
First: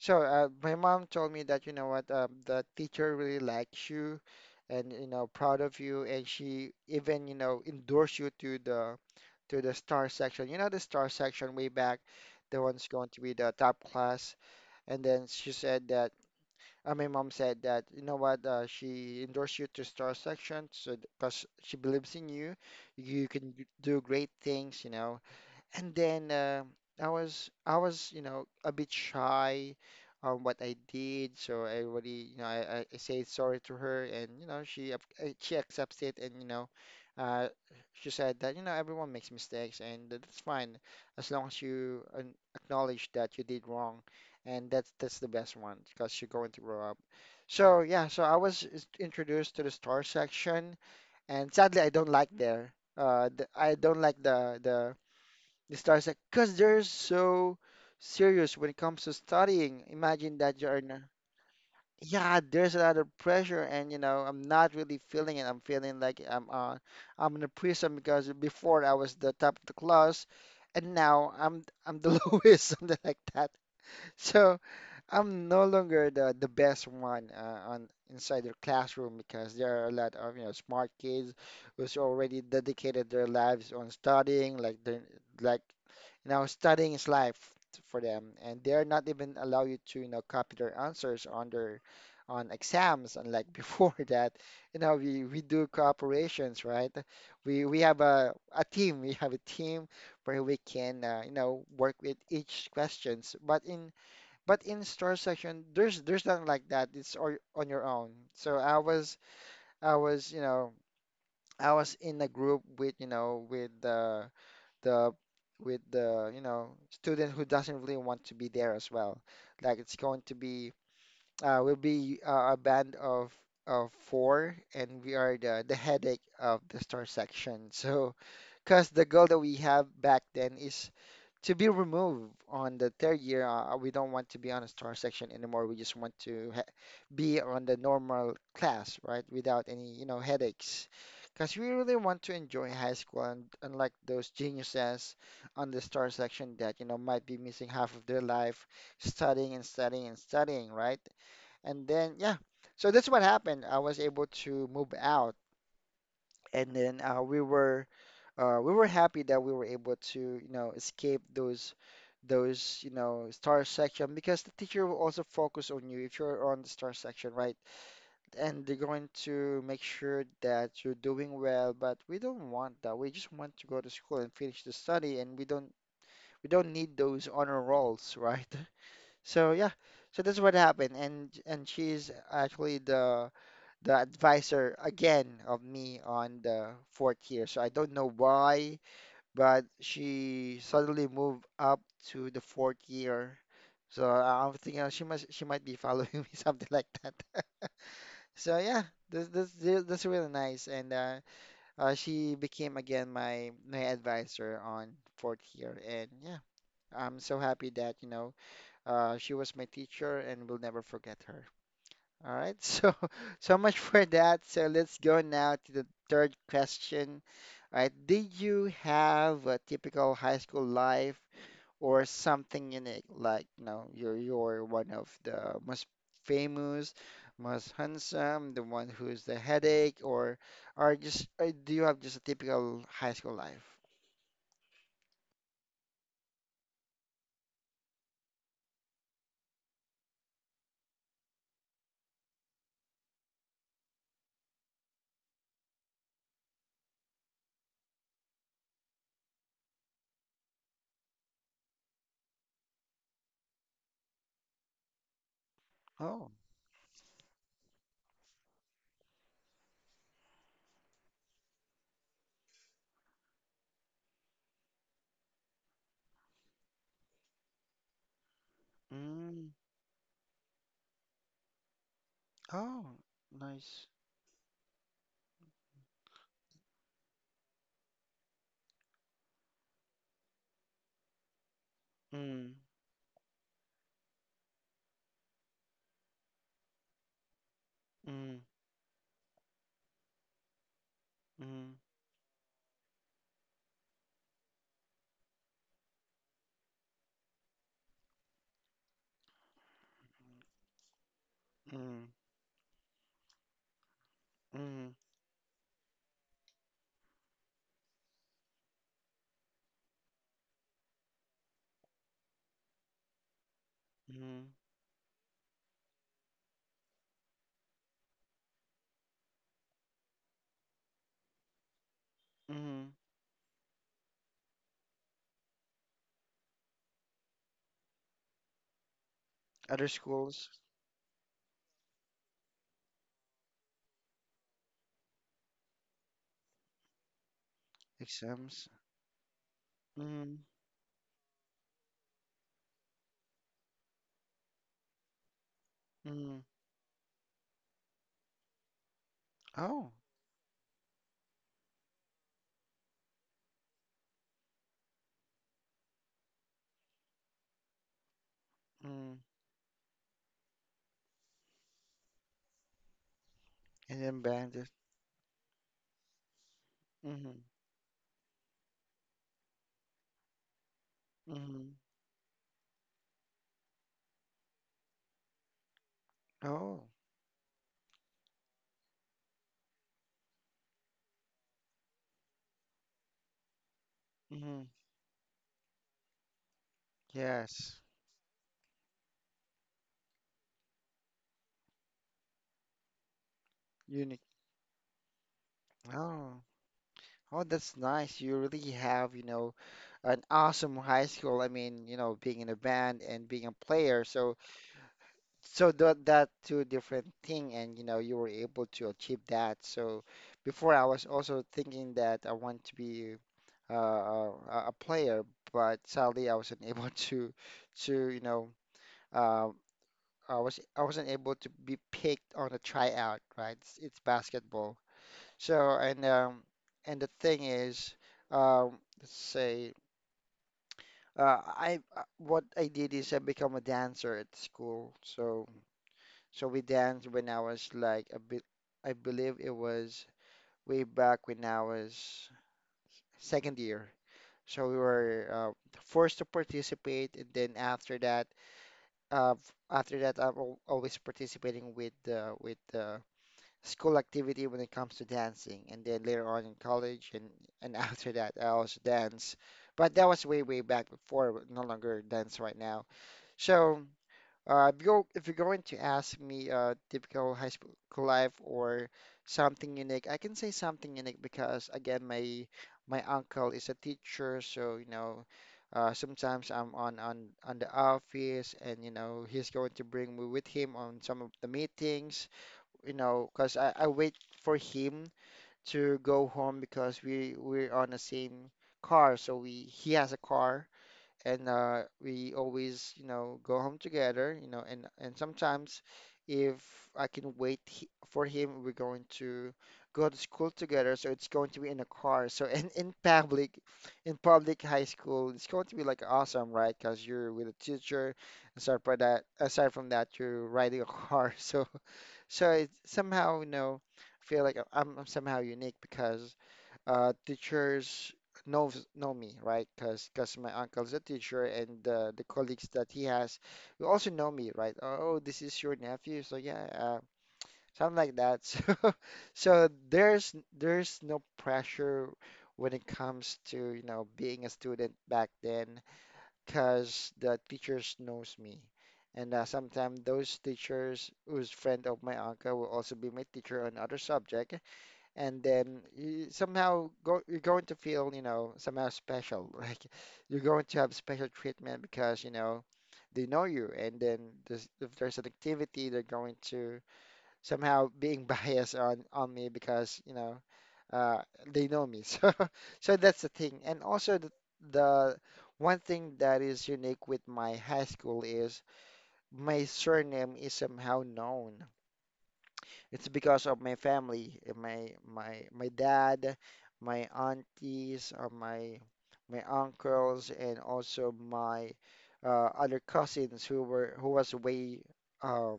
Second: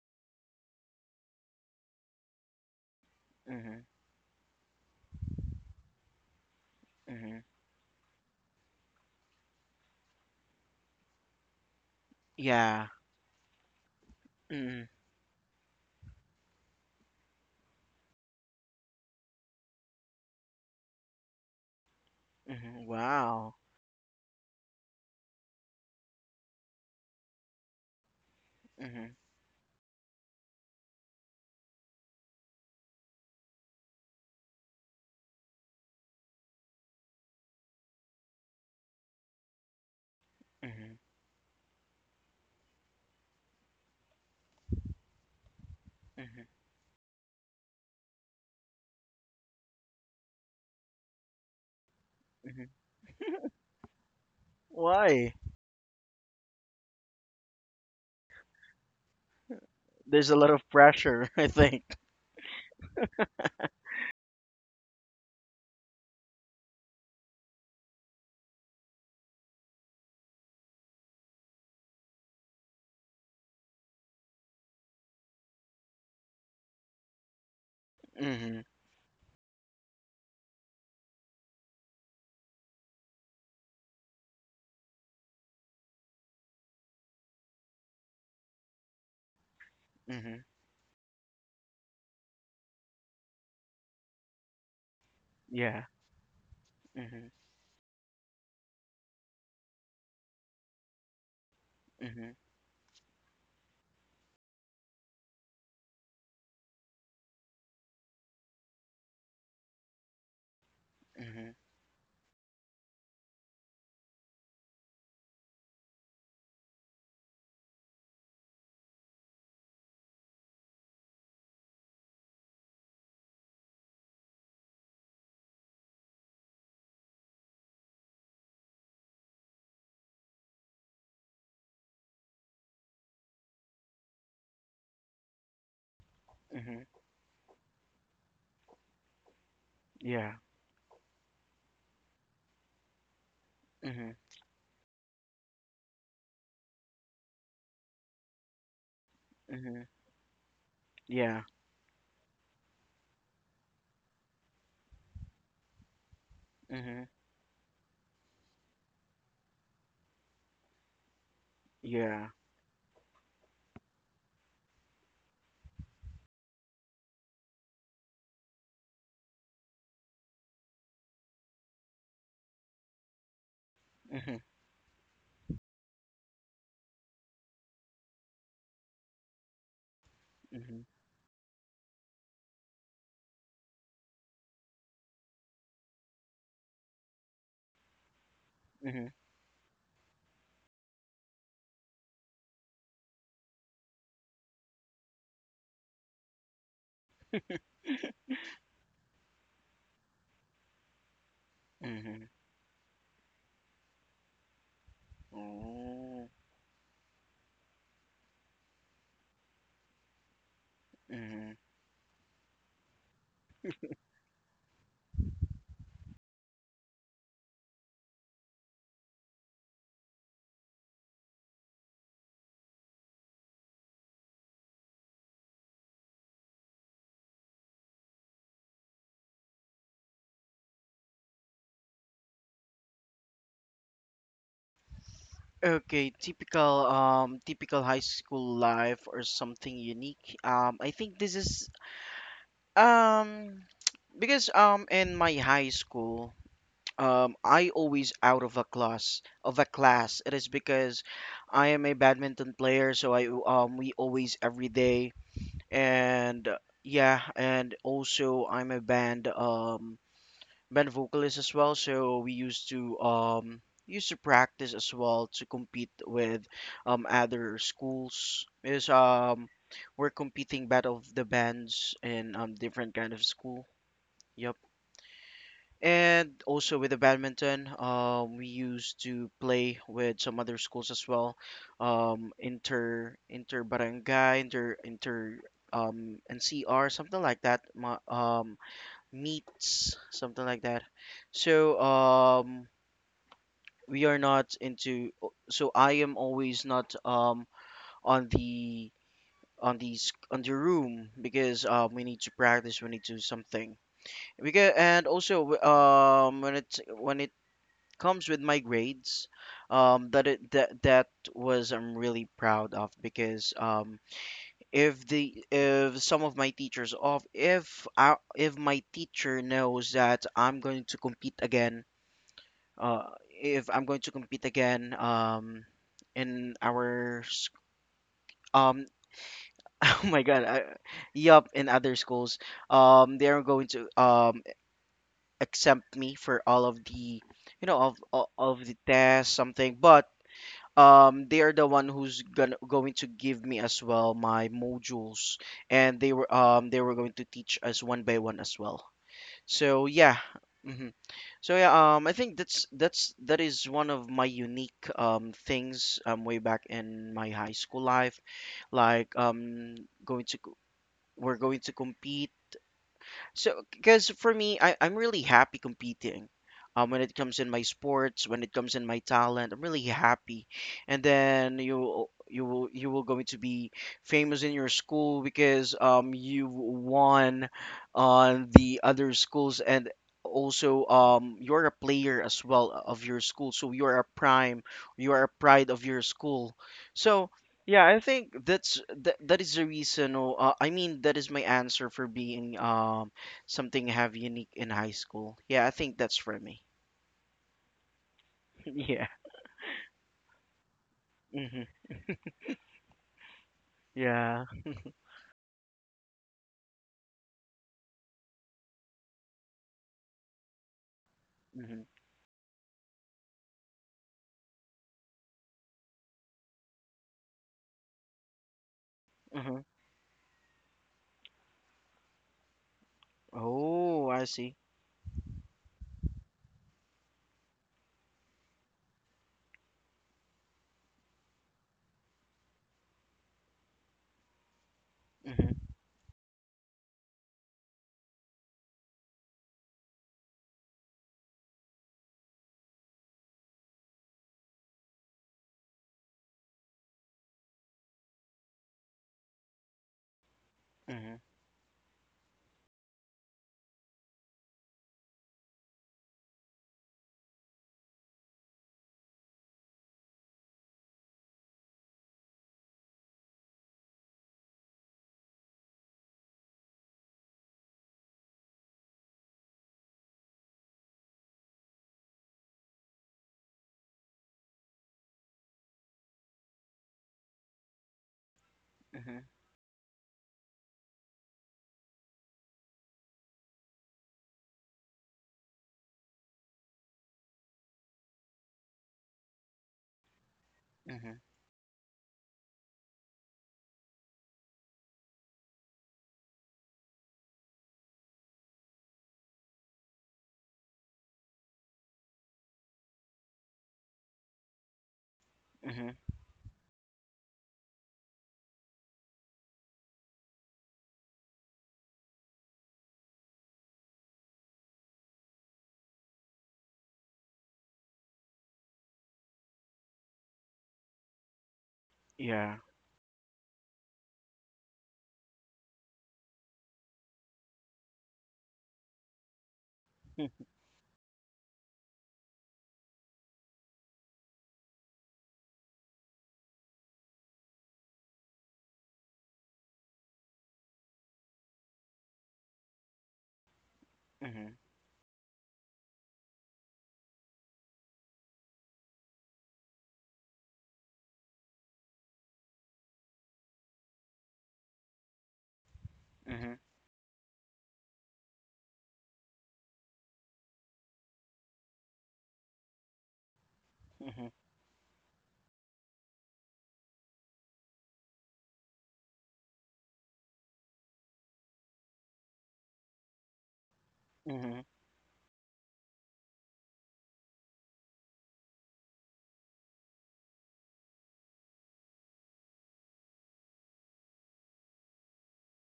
Speaker 1: So, my mom told me that, you know what, the teacher really
Speaker 2: Mhm.
Speaker 1: likes you and, you know, proud of you. And she even, you
Speaker 2: Mhm.
Speaker 1: know, endorsed you to the star section. You know, the star section way back, the one's
Speaker 2: Yeah.
Speaker 1: going to be the top class.
Speaker 2: Mm,
Speaker 1: And then she said that, my mom said that, you know what, she endorsed you to star section so because she believes in you.
Speaker 2: mhm,
Speaker 1: You can
Speaker 2: wow.
Speaker 1: do great things, you know. And then I was you know a bit
Speaker 2: hmm
Speaker 1: shy on what I did, so I already you know I said sorry to her, and you know she accepts it, and you know uh, she said that you know everyone makes mistakes, and that's fine
Speaker 2: hmm
Speaker 1: as long as you acknowledge that you did wrong, and that's the best one because you're
Speaker 2: hmm
Speaker 1: going to grow up. So yeah, so I was introduced to the store section, and sadly I don't like
Speaker 2: hmm
Speaker 1: there. I don't like the the
Speaker 2: Why?
Speaker 1: the star's like, because they're so serious when it comes to studying.
Speaker 2: There's a
Speaker 1: Imagine
Speaker 2: lot
Speaker 1: that
Speaker 2: of pressure, [LAUGHS] I think.
Speaker 1: yeah, there's a lot of pressure, and you know, I'm not really feeling it. I'm feeling like I'm in a prison because before I was the top of the class, and now I'm the [LAUGHS] lowest, something like that. So I'm no longer the best one on inside
Speaker 2: hmm
Speaker 1: their classroom because there are a lot of smart kids who's already dedicated their lives on studying, like they like studying is life for them, and they're not even allow you to,
Speaker 2: hmm
Speaker 1: copy their answers on their on exams, unlike [LAUGHS] before that, we do
Speaker 2: Yeah.
Speaker 1: cooperations, right?
Speaker 2: hmm
Speaker 1: We have a team where we can, work with
Speaker 2: hmm
Speaker 1: each questions. But in store section, there's nothing like that. It's all on your own. So I was, you know,
Speaker 2: hmm
Speaker 1: I was in a group with, you know, with the with the student who doesn't really want to be there as well. Like it's going to be we'll be a band of four, and we are the headache of the store section. So, because the goal that we have back then is to be removed on the third year. We don't want to be on a star section anymore. We just want to ha
Speaker 2: hmm
Speaker 1: be on the normal class, right? Without any
Speaker 2: Yeah.
Speaker 1: headaches. Because we really want to enjoy high school, and unlike
Speaker 2: hmm
Speaker 1: those geniuses on the star section that, might be missing half of their life studying and
Speaker 2: hmm
Speaker 1: studying and studying, right?
Speaker 2: Yeah.
Speaker 1: And then, yeah. So that's what happened. I was able to move out, and then
Speaker 2: hmm
Speaker 1: we were happy that we were able to, escape those
Speaker 2: Yeah.
Speaker 1: those star section, because the teacher will also focus on you if you're on the star section, right? And they're going to make sure that you're doing well, but we don't want that. We just want to go to school and
Speaker 2: hmm
Speaker 1: finish the study, and we don't need those honor rolls, right? [LAUGHS] So yeah, so that's what
Speaker 2: hmm
Speaker 1: happened, and she's actually the advisor again of me on the fourth year. So I don't know why,
Speaker 2: hmm
Speaker 1: but she suddenly moved up to the fourth year. So I'm thinking she must she might be following [LAUGHS] me, something like that. [LAUGHS] So yeah, this really nice, and
Speaker 2: hmm
Speaker 1: she became again my advisor on fourth year, and
Speaker 2: Oh.
Speaker 1: yeah, I'm so happy that she was my teacher, and we'll never forget her.
Speaker 2: hmm
Speaker 1: All right, [LAUGHS] so much for that. So let's go now to the third question. All right, did you have a typical high school life or something unique, like you're one of the most famous, most handsome, the one who's the headache, or just do you have just a typical high school life?
Speaker 2: Okay, typical typical high school life or something unique. I think this is um [TSK] because in my high school, I always out of a class. It is because I am a badminton player, so I we always every day,
Speaker 1: Oh.
Speaker 2: and yeah, and also I'm a band band vocalist as well. So we used to used to practice as well to compete with other schools. Is
Speaker 1: Mm.
Speaker 2: We're competing battle of the bands in different
Speaker 1: Oh,
Speaker 2: kind of school.
Speaker 1: nice.
Speaker 2: Yep. And also with the badminton, we used to play with some other schools as well,
Speaker 1: Mm,
Speaker 2: inter barangay, inter inter NCR, something like that,
Speaker 1: mm,
Speaker 2: meets, something like that.
Speaker 1: mm,
Speaker 2: So we are not into. So I am always not on the on the room because we
Speaker 1: mm,
Speaker 2: need to practice, we need to do something. Because
Speaker 1: mm,
Speaker 2: and also when it's when it comes with my grades, that it that that was I'm really proud of because
Speaker 1: mm,
Speaker 2: if the if some of my teachers of if I, if my teacher knows that I'm going to compete again,
Speaker 1: mm.
Speaker 2: uh if I'm going to compete again, in our sc- um [LAUGHS]
Speaker 1: Other
Speaker 2: oh my god,
Speaker 1: schools.
Speaker 2: yup, in other schools they are going to exempt me for all of the, you know, of
Speaker 1: Exams.
Speaker 2: the tests something, but
Speaker 1: Mm,
Speaker 2: they are the one who's gonna going to give me as well my modules, and
Speaker 1: mm.
Speaker 2: they were going to teach us one by one as well, so
Speaker 1: Oh.
Speaker 2: yeah. hmm so yeah, I think that is one of my unique things, way back in my high school life,
Speaker 1: Mm.
Speaker 2: like going to co- we're going to compete. So
Speaker 1: And
Speaker 2: because
Speaker 1: then
Speaker 2: for me,
Speaker 1: bandit.
Speaker 2: I'm really happy competing. When it comes
Speaker 1: Mm,
Speaker 2: in my sports, when it comes in my talent, I'm really happy. And then
Speaker 1: mm.
Speaker 2: you will going to be famous in your school because you
Speaker 1: Oh.
Speaker 2: won on the other schools, and also you're a player as well of your school, so
Speaker 1: Mm.
Speaker 2: you are a pride of your school. So
Speaker 1: Yes.
Speaker 2: yeah, I think that is the reason. Or I mean, that is my answer for being something have
Speaker 1: Unique.
Speaker 2: unique in high school. Yeah, I think that's for
Speaker 1: Oh,
Speaker 2: me.
Speaker 1: oh, that's nice. You really
Speaker 2: [LAUGHS] Yeah.
Speaker 1: have, an awesome high school. I
Speaker 2: hmm
Speaker 1: mean, being in a band and being a player. So,
Speaker 2: Yeah.
Speaker 1: so that two different thing, and you were able to achieve that. So, before I was also
Speaker 2: hmm
Speaker 1: thinking that I want to be a player, but sadly I wasn't [LAUGHS] able to uh,
Speaker 2: hmm
Speaker 1: I wasn't able to be picked on a tryout. Right? It's
Speaker 2: Oh, I see.
Speaker 1: basketball. So, and the thing is, let's say I what I did is I become a dancer at school. So
Speaker 2: hmm
Speaker 1: we danced when I was like a bit. I believe it was way back when I was second year. So we were forced to participate, and then after that, I'm al always
Speaker 2: hmm
Speaker 1: participating with school activity when it comes to dancing. And then later on in college, and [LAUGHS] after that, I also dance. But that was way, way back before, no longer dance right now. So if you're going to ask me typical high school life or something unique, I can say something unique because, again, my uncle is a teacher. So, sometimes I'm on the office, and,
Speaker 2: hmm
Speaker 1: he's going to bring me with him on some of the meetings, because I wait for him to go home, because we're on the same car, so we he has a car,
Speaker 2: hmm
Speaker 1: and we always go home together, and sometimes if I can wait for him, we're going to go to school together, so it's going to be in a car. So [LAUGHS] in public high school, it's going to be
Speaker 2: hmm
Speaker 1: like awesome, right? Because you're with a teacher. Aside from that, you're riding a car, [LAUGHS] so. So I somehow, feel like I'm somehow unique, because teachers know know me, right? Because my uncle's a teacher, and the
Speaker 2: Yeah.
Speaker 1: colleagues that he has will also know me, right? Oh, this is your nephew, so yeah, something like that. [LAUGHS] So there's no pressure when it comes to, being a student back then, because the teachers knows me. And sometimes those teachers who's friend of my uncle will also be my teacher on other
Speaker 2: Mm-hmm.
Speaker 1: subject. And then you're going to feel, somehow special. [LAUGHS] Like you're going to have special treatment because, they know you. And then if there's an activity, they're going
Speaker 2: Mm-hmm.
Speaker 1: to somehow being [LAUGHS] biased on me, because uh, they know me. [LAUGHS] So that's the thing. And also
Speaker 2: Mm-hmm.
Speaker 1: the one thing that is unique with my high school is my surname is somehow known. It's because of my family,
Speaker 2: Mm-hmm.
Speaker 1: my dad, my aunties, or my uncles, and also my other cousins who were who was way um,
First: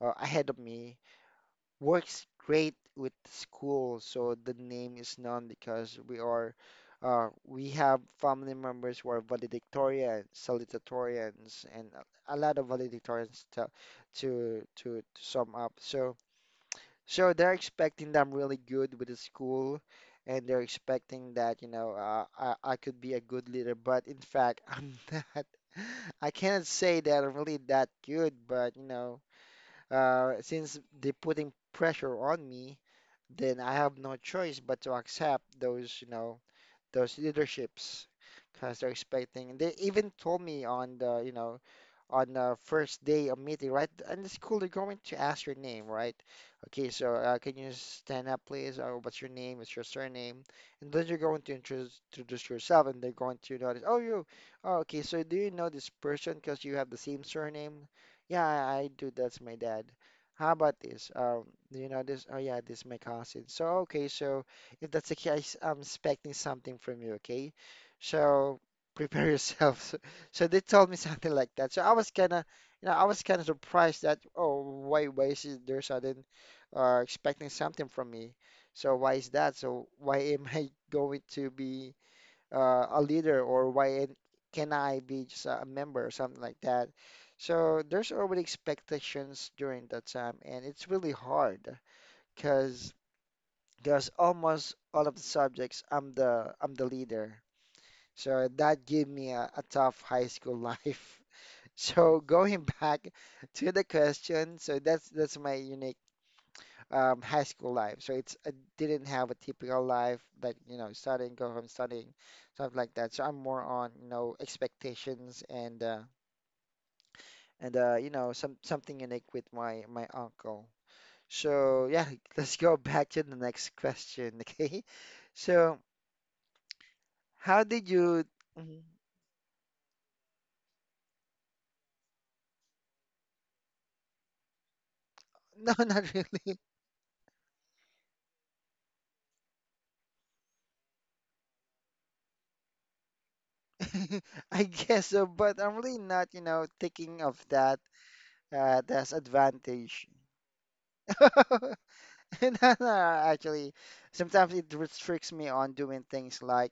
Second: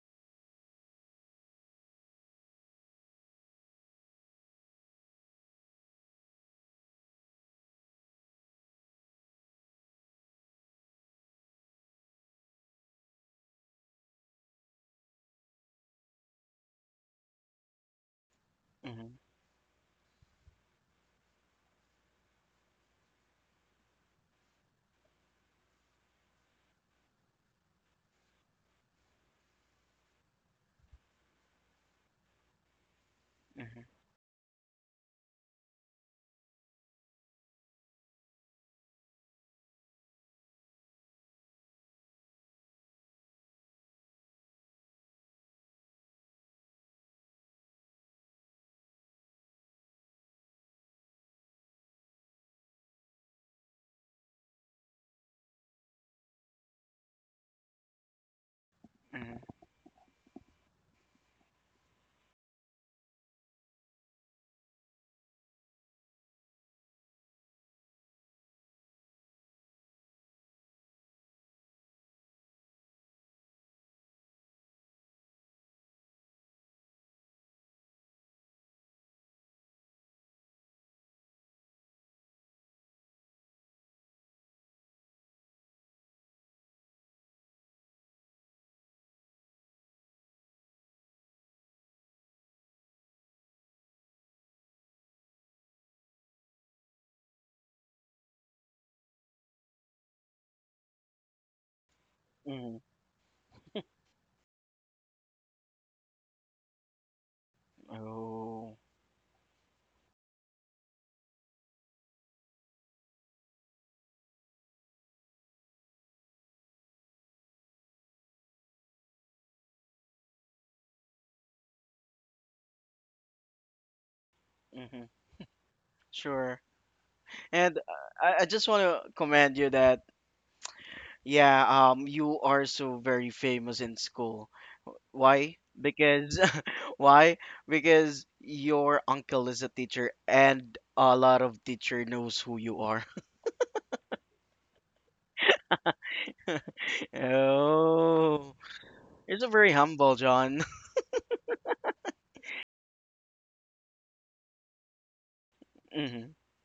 Speaker 1: ahead of me, works great with school, so the name is known, because we have family members who are valedictorian, salutatorians, and a lot of valedictorians to to sum up. So they're expecting that I'm really good with the
Speaker 2: Mm-hmm.
Speaker 1: school, and they're expecting that I could be a good leader, but in fact [LAUGHS] I'm not. I cannot say that I'm really that good, but since they're putting pressure on me, then I have no choice but to accept those, those leaderships, because they're expecting. They even told me on the, on the first day of meeting, right? And it's cool, they're going to ask your name, right? Okay, so can you stand up, please? Or what's your name? What's your surname? And then you're going to introduce yourself, and they're going to notice, oh, you, oh, okay, so do you know this person because you have the same surname? Yeah, I do. That's
Speaker 2: Mm-hmm.
Speaker 1: my dad. How about this? Do you know this? Oh, yeah, this is my cousin. So, okay, so. If that's the case, I'm expecting something from you, okay? So prepare yourself. [LAUGHS] So, so they told me something like that. So I was kind of surprised that, oh, why, is it there sudden, expecting something from me? So why is that? So why am I [LAUGHS] going to be a leader, or can I be just a member, or something like that? So there's already expectations during that time, and it's really hard, because because almost all of the subjects I'm the leader. So that gave me a tough high school life. [LAUGHS] So going
Speaker 2: Mm-hmm.
Speaker 1: back to the question, so that's my unique high school life. So it's I
Speaker 2: Oh.
Speaker 1: didn't have a typical life, like studying, go home studying, stuff like that. So I'm more on expectations, and and something unique with my uncle. So yeah, [LAUGHS] let's go back to the next question, [LAUGHS] okay?
Speaker 2: Mm-hmm.
Speaker 1: So.
Speaker 2: Sure.
Speaker 1: How
Speaker 2: And
Speaker 1: did you?
Speaker 2: I just
Speaker 1: Mhm.
Speaker 2: want to commend you that yeah, you are so very famous in school. Why?
Speaker 1: No, [LAUGHS] not
Speaker 2: Because
Speaker 1: really.
Speaker 2: [LAUGHS] why? Because your uncle is a teacher and a lot of teacher knows who you are. [LAUGHS]
Speaker 1: [LAUGHS] I guess so, but I'm really not, thinking of that
Speaker 2: Oh,
Speaker 1: as
Speaker 2: it's a very
Speaker 1: advantage.
Speaker 2: humble, John.
Speaker 1: [LAUGHS] No, no, actually, sometimes it restricts me on
Speaker 2: [LAUGHS]
Speaker 1: doing
Speaker 2: hmm
Speaker 1: things like,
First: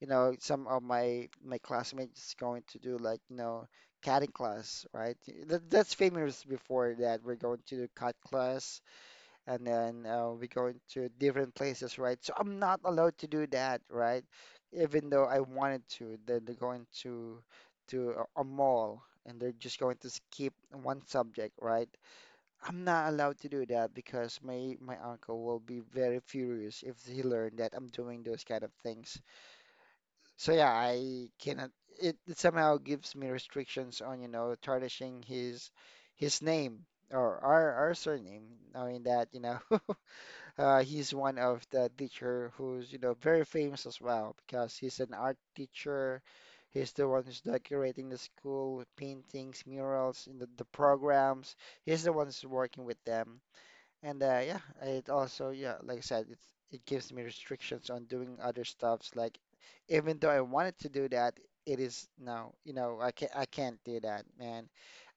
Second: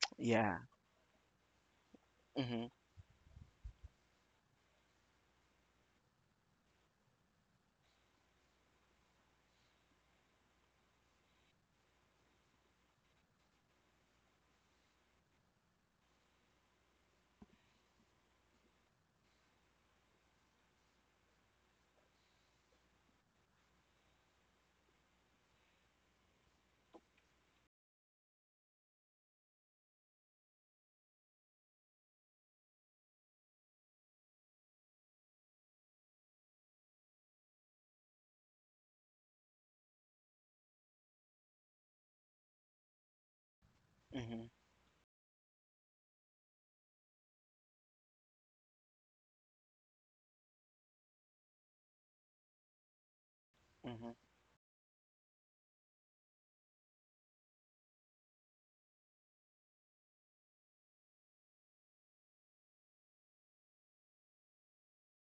Speaker 2: Yeah.
Speaker 1: some of my classmates going
Speaker 2: hmm
Speaker 1: to do like, cutting class, right? That's famous before, that we're going to do cut class, and then we go into different places, right? So I'm not allowed to do that, right? Even though I wanted to, then they're going to a mall, and they're just going to skip one subject, right? I'm not allowed to do that, because my uncle will be very furious if he learned that I'm doing those kind of things. So yeah, I cannot. It somehow gives me restrictions on tarnishing his name or our surname, knowing that. [LAUGHS] He's one of the teacher who's very famous as well
Speaker 2: hmm
Speaker 1: because he's an art teacher. He's the one who's decorating the school, paintings, murals in the programs. He's the one who's working with them. And
Speaker 2: hmm
Speaker 1: uh, yeah, it also yeah, like I said, it gives me restrictions on doing other stuffs. Like even though I wanted to do that, it is now I can't do that, man.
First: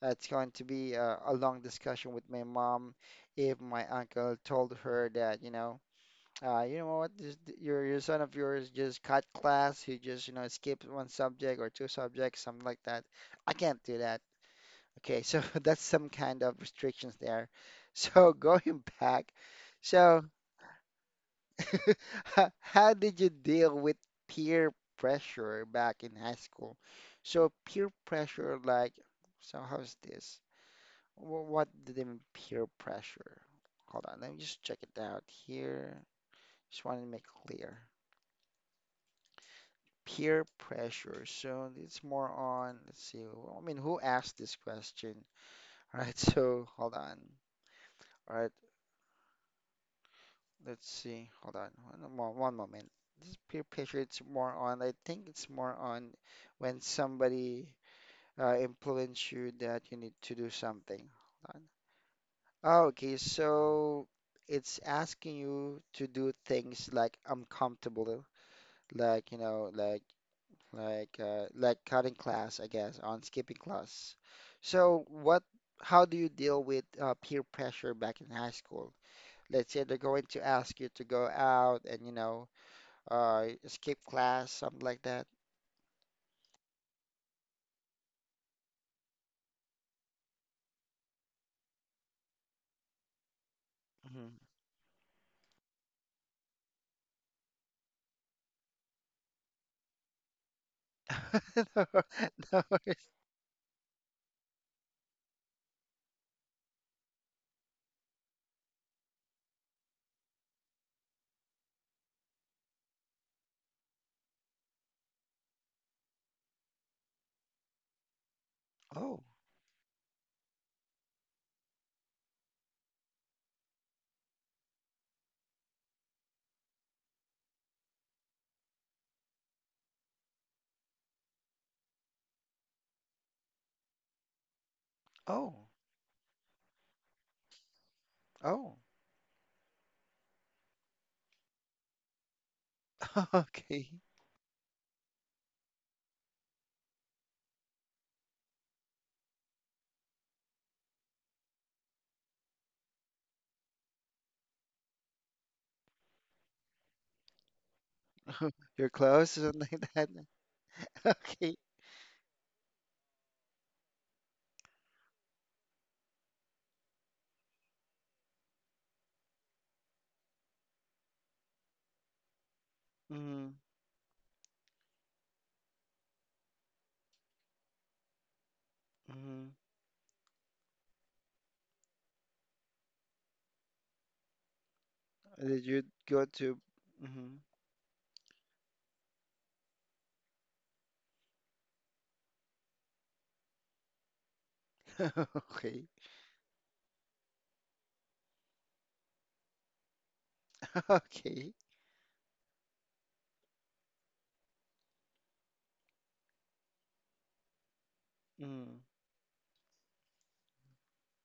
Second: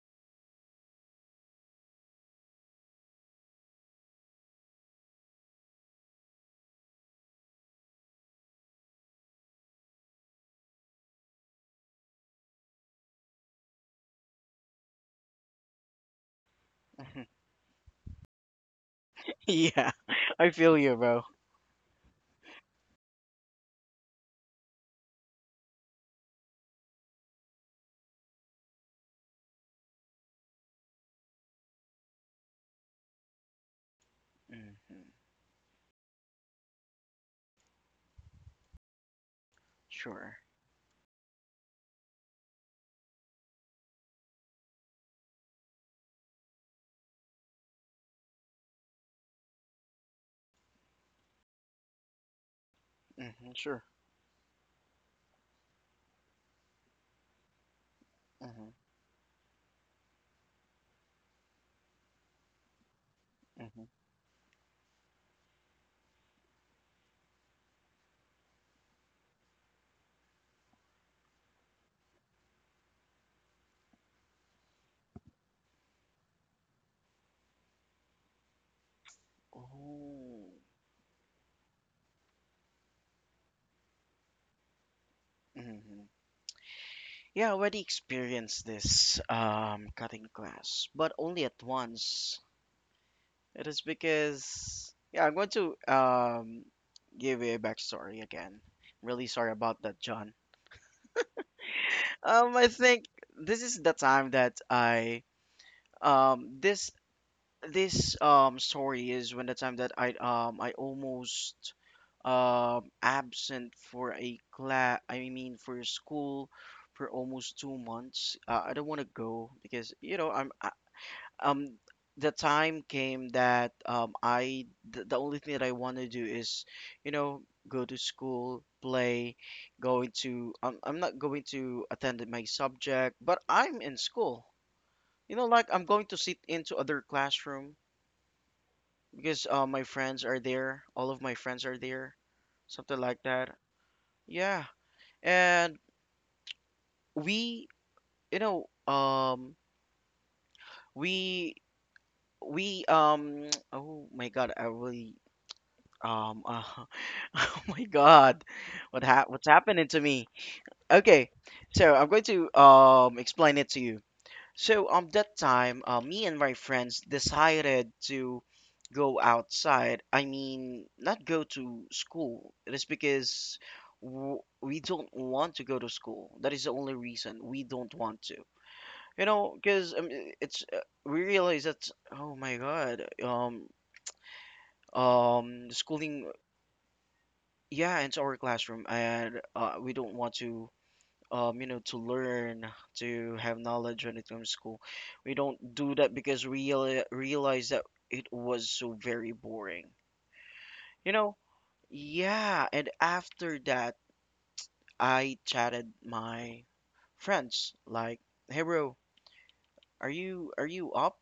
Speaker 1: It's going to be a long discussion with my mom if my uncle told her that, you know what, this, your son of yours just cut class, he just skipped one subject or two subjects, something like that. I can't do that. Okay, so [LAUGHS] that's some kind of restrictions there. So [LAUGHS] going back,
Speaker 2: [LAUGHS] Yeah,
Speaker 1: so
Speaker 2: [LAUGHS] I feel you, bro.
Speaker 1: [LAUGHS] how did you deal with peer pressure back in high school? So peer pressure, like, so how's this? What did they mean peer pressure? Hold on, let me just check it
Speaker 2: hmm
Speaker 1: out here. Just wanted to make clear.
Speaker 2: Sure.
Speaker 1: Peer pressure. So it's more on, let's see, I mean, who asked this question? [LAUGHS] All right, so hold on. All right. Let's see. Hold on. One moment. This peer
Speaker 2: Sure.
Speaker 1: pressure, it's more on, I think it's more on when somebody
Speaker 2: hmm
Speaker 1: influence you that you need to do something. Hold on. Oh, okay,
Speaker 2: hmm
Speaker 1: so it's asking you to do things like uncomfortable, like, you know, like cutting class, I guess, on skipping class. So what, how do you deal with peer pressure back in high school? Let's say they're going to
Speaker 2: Oh.
Speaker 1: ask you to go out and skip class, something like that.
Speaker 2: hmm Yeah, I already experienced this cutting class, but only at once. It is
Speaker 1: Hmm.
Speaker 2: because yeah, I'm going to give a backstory again. Really sorry about that, John.
Speaker 1: [LAUGHS] No,
Speaker 2: I
Speaker 1: no.
Speaker 2: think this is the time that I this this story is when the time that I almost absent for a class. I mean for school for almost 2 months. I don't want to
Speaker 1: Oh,
Speaker 2: go because you know I'm um the time came that the only thing that I want to do is, you know, go to school play, going to, I'm not going to attend my subject, but I'm in school, you know,
Speaker 1: oh,
Speaker 2: like I'm going to sit into other classroom
Speaker 1: oh.
Speaker 2: because my friends are there, all of my friends are there, something like
Speaker 1: [LAUGHS]
Speaker 2: that,
Speaker 1: Okay.
Speaker 2: yeah. And we you know, we we [TSK] oh my god, I really. Um, uh, [LAUGHS] oh my God,
Speaker 1: [LAUGHS] You're close,
Speaker 2: what's
Speaker 1: something like
Speaker 2: happening to
Speaker 1: that.
Speaker 2: me?
Speaker 1: [LAUGHS]
Speaker 2: Okay,
Speaker 1: Okay.
Speaker 2: so I'm going to explain it to you. So that time, me and my friends decided to go outside. I mean, not go to school. It is
Speaker 1: Mm-hmm.
Speaker 2: because w we don't want to go to school. That is the only reason we don't want to. You
Speaker 1: Mm-hmm.
Speaker 2: know, because it's we realize that oh my God,
Speaker 1: Did you go
Speaker 2: schooling.
Speaker 1: to? Mm-hmm.
Speaker 2: Yeah, it's our classroom, and we don't want to, you know, to learn, to have knowledge when it comes to school.
Speaker 1: [LAUGHS]
Speaker 2: We don't
Speaker 1: Okay.
Speaker 2: do that because we realize that it was so very boring.
Speaker 1: [LAUGHS]
Speaker 2: You know,
Speaker 1: Okay.
Speaker 2: yeah. And after that, I chatted my friends like, "Hey,
Speaker 1: Mm-hmm.
Speaker 2: bro, are you up?"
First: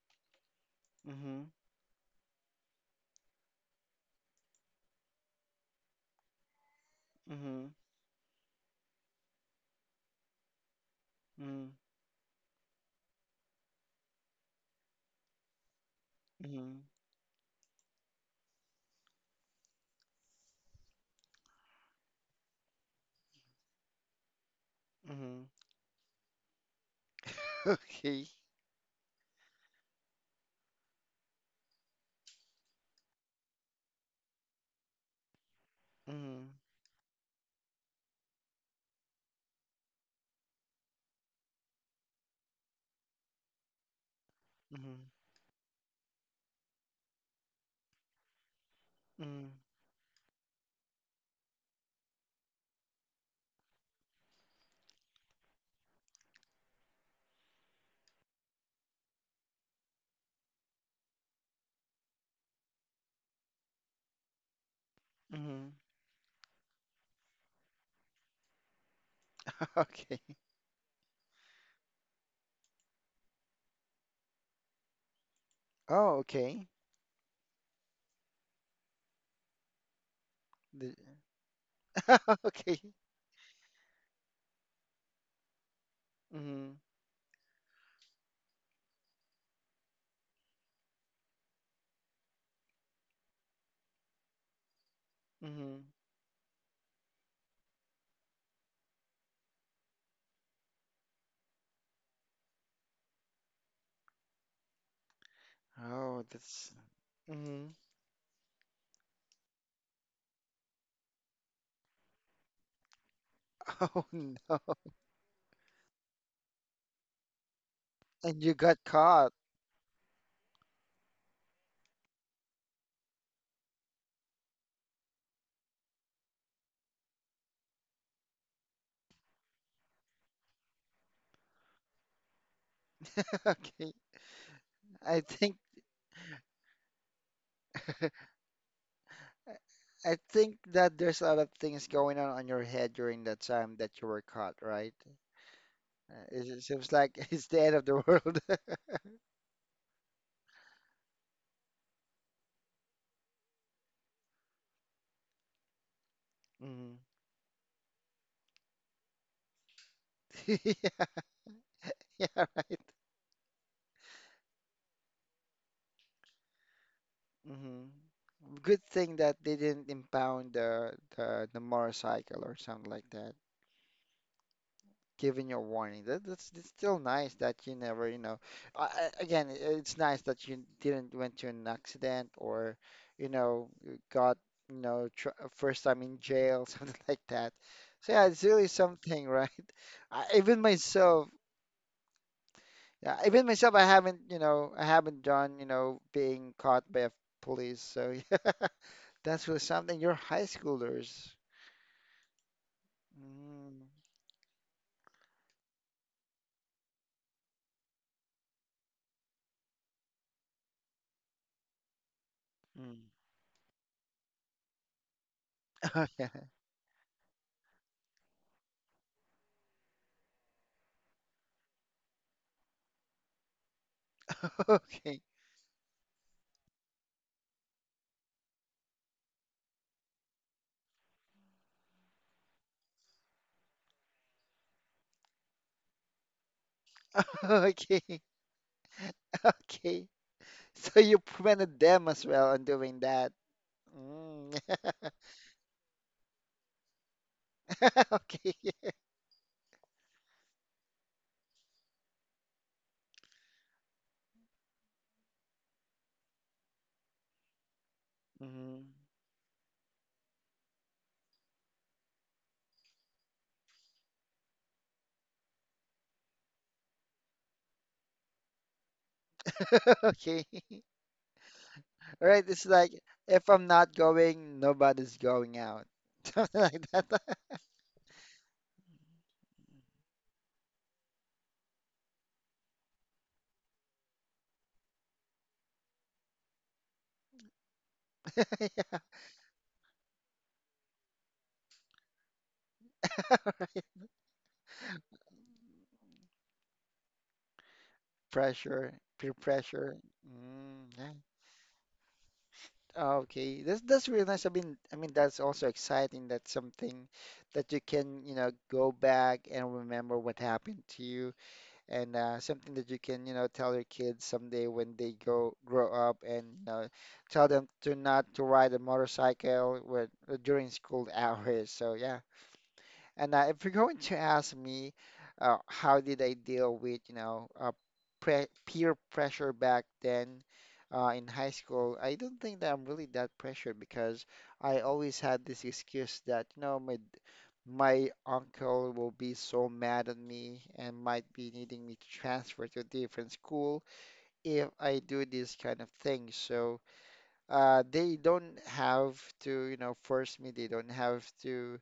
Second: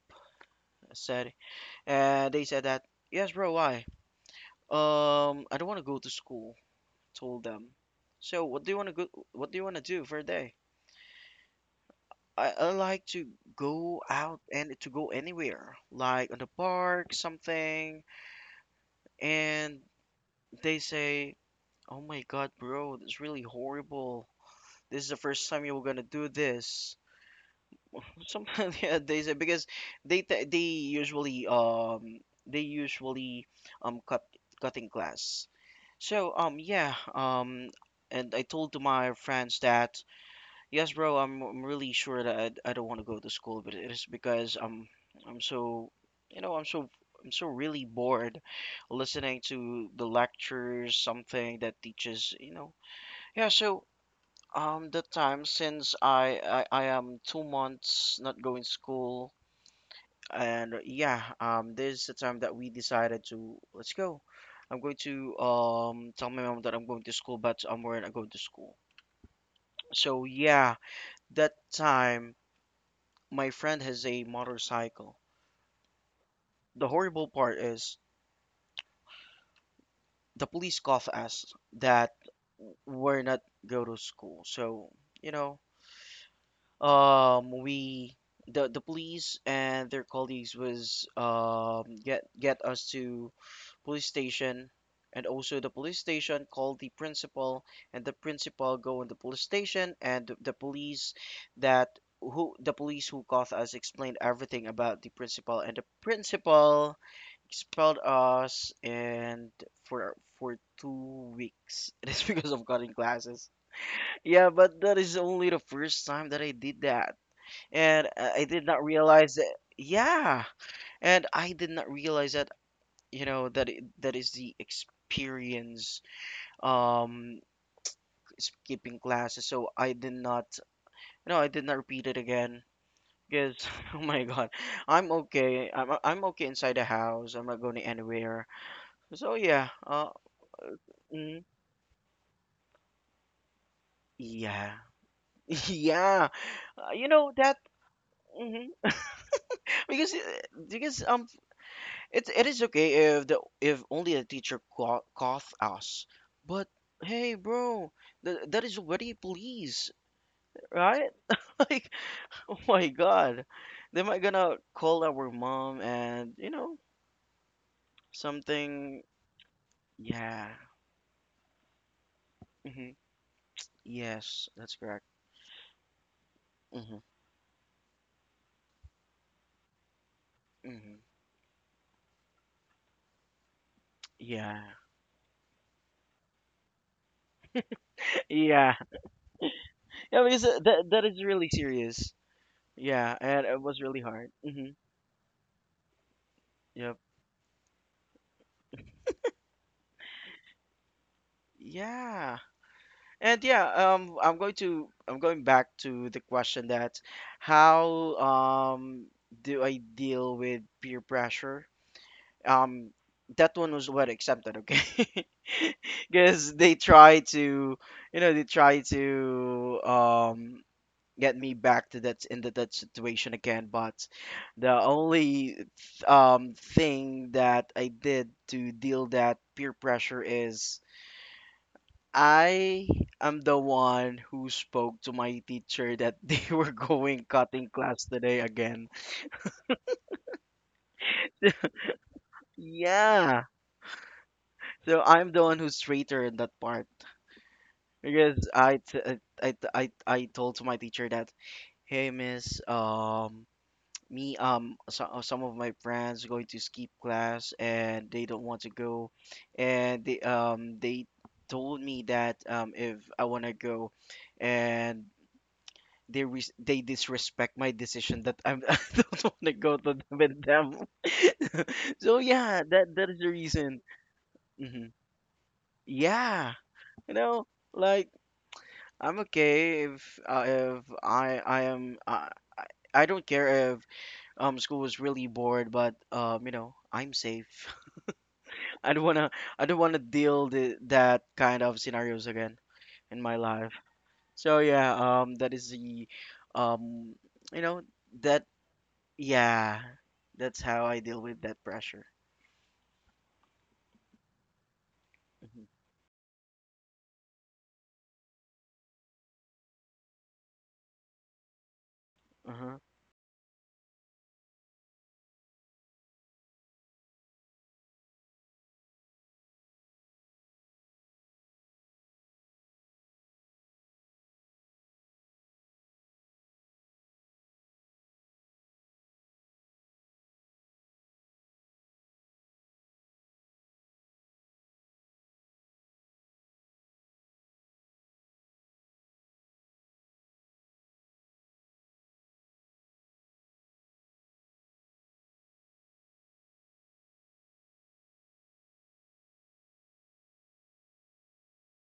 Speaker 2: I said,
Speaker 1: Mm-hmm.
Speaker 2: and they said that, "Yes, bro. Why? I don't want to go to school." Told
Speaker 1: Mm-hmm.
Speaker 2: them. So, what do you want to go? What do you want to do for a day?
Speaker 1: Mm-hmm.
Speaker 2: I like to go out and to go anywhere, like on the
Speaker 1: Mm-hmm.
Speaker 2: park, something, and they say, "Oh my God, bro, that's really horrible. This is the
Speaker 1: Mm-hmm.
Speaker 2: first time you were gonna do this."
Speaker 1: [LAUGHS] Okay.
Speaker 2: Sometimes [LAUGHS] yeah, they say because they usually they usually um cut cutting class. So
Speaker 1: Mm-hmm.
Speaker 2: yeah and I told to my friends that. Yes, bro. I'm really sure that I don't want to go to school, but it is because
Speaker 1: Mm-hmm.
Speaker 2: I'm so you know I'm so really bored listening
Speaker 1: Mm-hmm.
Speaker 2: to the lectures, something that teaches. Yeah. So the time since I am 2 months not going to school, and yeah, this is the time that we decided to let's go. I'm going to
Speaker 1: Mm-hmm.
Speaker 2: tell my mom that I'm going to school, but we're not going to school.
Speaker 1: [LAUGHS] Okay.
Speaker 2: So yeah, that time. My friend has a motorcycle.
Speaker 1: Oh, okay.
Speaker 2: The horrible part is the police
Speaker 1: The-
Speaker 2: caught us that
Speaker 1: [LAUGHS] Okay.
Speaker 2: we're not go to school. So, you know,
Speaker 1: Mm-hmm.
Speaker 2: we the police and their colleagues was get us to police station, and also the
Speaker 1: Mm-hmm.
Speaker 2: police station called the principal, and the principal go in the police station and that the police who caught us explained everything about the principal, and the
Speaker 1: Oh, that's.
Speaker 2: principal
Speaker 1: Hmm.
Speaker 2: expelled us, and for 2 weeks. [LAUGHS] That's because of cutting classes.
Speaker 1: [LAUGHS] Oh
Speaker 2: Yeah,
Speaker 1: no!
Speaker 2: but that is only the first time that I did that, and
Speaker 1: And
Speaker 2: I
Speaker 1: you
Speaker 2: did
Speaker 1: got
Speaker 2: not
Speaker 1: caught.
Speaker 2: realize that. Yeah, and I did not realize that you know that that is the experience um skipping classes. So I did not. No, I did not repeat it again.
Speaker 1: [LAUGHS]
Speaker 2: Because [LAUGHS] oh
Speaker 1: Okay.
Speaker 2: my god, I'm
Speaker 1: I think
Speaker 2: okay. I'm okay inside the house. I'm not going
Speaker 1: [LAUGHS]
Speaker 2: anywhere. So yeah.
Speaker 1: I think that there's a
Speaker 2: Hmm.
Speaker 1: lot of things going on your head during that time that you were caught,
Speaker 2: Yeah.
Speaker 1: right?
Speaker 2: [LAUGHS]
Speaker 1: Uh,
Speaker 2: Yeah.
Speaker 1: it, it seems
Speaker 2: You
Speaker 1: like
Speaker 2: know
Speaker 1: [LAUGHS] it's
Speaker 2: that
Speaker 1: the end of the world.
Speaker 2: mhm.
Speaker 1: [LAUGHS]
Speaker 2: Because it it is okay if the if only the teacher caught us. But
Speaker 1: Hmm.
Speaker 2: hey, bro, th that is already police, right?
Speaker 1: [LAUGHS] Yeah,
Speaker 2: [LAUGHS] Like,
Speaker 1: yeah,
Speaker 2: oh
Speaker 1: right.
Speaker 2: my God. They might gonna call our mom and you know
Speaker 1: Hmm. Good
Speaker 2: something.
Speaker 1: thing that they didn't
Speaker 2: Yeah.
Speaker 1: impound the motorcycle or something
Speaker 2: Hmm.
Speaker 1: like that.
Speaker 2: Yes, that's correct.
Speaker 1: Giving you a warning. That, that's it's
Speaker 2: Hmm.
Speaker 1: still nice that you never, you know, again, it's nice that you
Speaker 2: Hmm.
Speaker 1: didn't went to an accident or you got,
Speaker 2: Yeah.
Speaker 1: you know, tr first time in jail, [LAUGHS] something like that. So
Speaker 2: [LAUGHS]
Speaker 1: yeah, it's really
Speaker 2: Yeah.
Speaker 1: something, right? [LAUGHS]
Speaker 2: Yeah, because
Speaker 1: Even
Speaker 2: that is
Speaker 1: myself,
Speaker 2: really serious. Yeah,
Speaker 1: yeah,
Speaker 2: and
Speaker 1: even
Speaker 2: it
Speaker 1: myself,
Speaker 2: was
Speaker 1: I
Speaker 2: really
Speaker 1: haven't,
Speaker 2: hard.
Speaker 1: you
Speaker 2: Hmm.
Speaker 1: know, I haven't done being caught
Speaker 2: Yep.
Speaker 1: by a police. So [LAUGHS] yeah, that's really something. You're high schoolers.
Speaker 2: Yeah. And yeah,
Speaker 1: Mm,
Speaker 2: I'm going back to the question that how do I deal with peer pressure? Um,
Speaker 1: mm.
Speaker 2: that one was what accepted, okay? [LAUGHS]
Speaker 1: [LAUGHS] Oh yeah.
Speaker 2: Because they try to, you know, they try to get me back to that situation again. But
Speaker 1: [LAUGHS]
Speaker 2: the
Speaker 1: Okay.
Speaker 2: only thing that I did to deal that peer pressure is I am the one who spoke to my teacher that [LAUGHS] they were going cutting
Speaker 1: [LAUGHS]
Speaker 2: class
Speaker 1: Okay.
Speaker 2: today again.
Speaker 1: [LAUGHS] Okay. So you prevented them as well on doing that.
Speaker 2: Yeah,
Speaker 1: Mm.
Speaker 2: so I'm the one who's traitor in that part
Speaker 1: [LAUGHS]
Speaker 2: because
Speaker 1: Okay.
Speaker 2: I t- I told to my teacher that hey miss me so, some of my friends going to skip class and they don't want to
Speaker 1: Hmm.
Speaker 2: go, and they told me that if I want to go, and they disrespect my decision that I'm, [LAUGHS] I don't want to go to them
Speaker 1: [LAUGHS]
Speaker 2: with
Speaker 1: Okay.
Speaker 2: them
Speaker 1: [LAUGHS]
Speaker 2: [LAUGHS] so
Speaker 1: All right.
Speaker 2: yeah
Speaker 1: It's like
Speaker 2: that that is the
Speaker 1: if I'm
Speaker 2: reason.
Speaker 1: not going,
Speaker 2: Hmm.
Speaker 1: nobody's going out. [LAUGHS]
Speaker 2: Yeah,
Speaker 1: Something like
Speaker 2: you
Speaker 1: that.
Speaker 2: know,
Speaker 1: [LAUGHS]
Speaker 2: like I'm okay if I am I I don't care. School was really bored, but you know, I'm safe. [LAUGHS] I
Speaker 1: Yeah.
Speaker 2: don't wanna, I don't wanna deal that kind of scenarios again in my life. So yeah, that is the, um, you know, that
Speaker 1: Pressure, peer
Speaker 2: yeah,
Speaker 1: pressure.
Speaker 2: that's how
Speaker 1: Mm,
Speaker 2: I
Speaker 1: yeah.
Speaker 2: deal with that pressure.
Speaker 1: Okay, that's really nice. I mean that's
Speaker 2: Mhm.
Speaker 1: also exciting. That's something that you can go back and remember what happened to you and something
Speaker 2: Uh-huh.
Speaker 1: that you can tell your kids someday when they go grow up and tell them to not to ride a motorcycle when, during school [LAUGHS] hours. So yeah. And if you're going to ask me, how did I deal with, pre peer pressure back then in high school, I don't think that I'm really that pressured because I always had this excuse that, you know, my uncle will be so mad at me and might be needing me to transfer to a different school if I do this kind of thing. So they don't have to force me. They don't have to,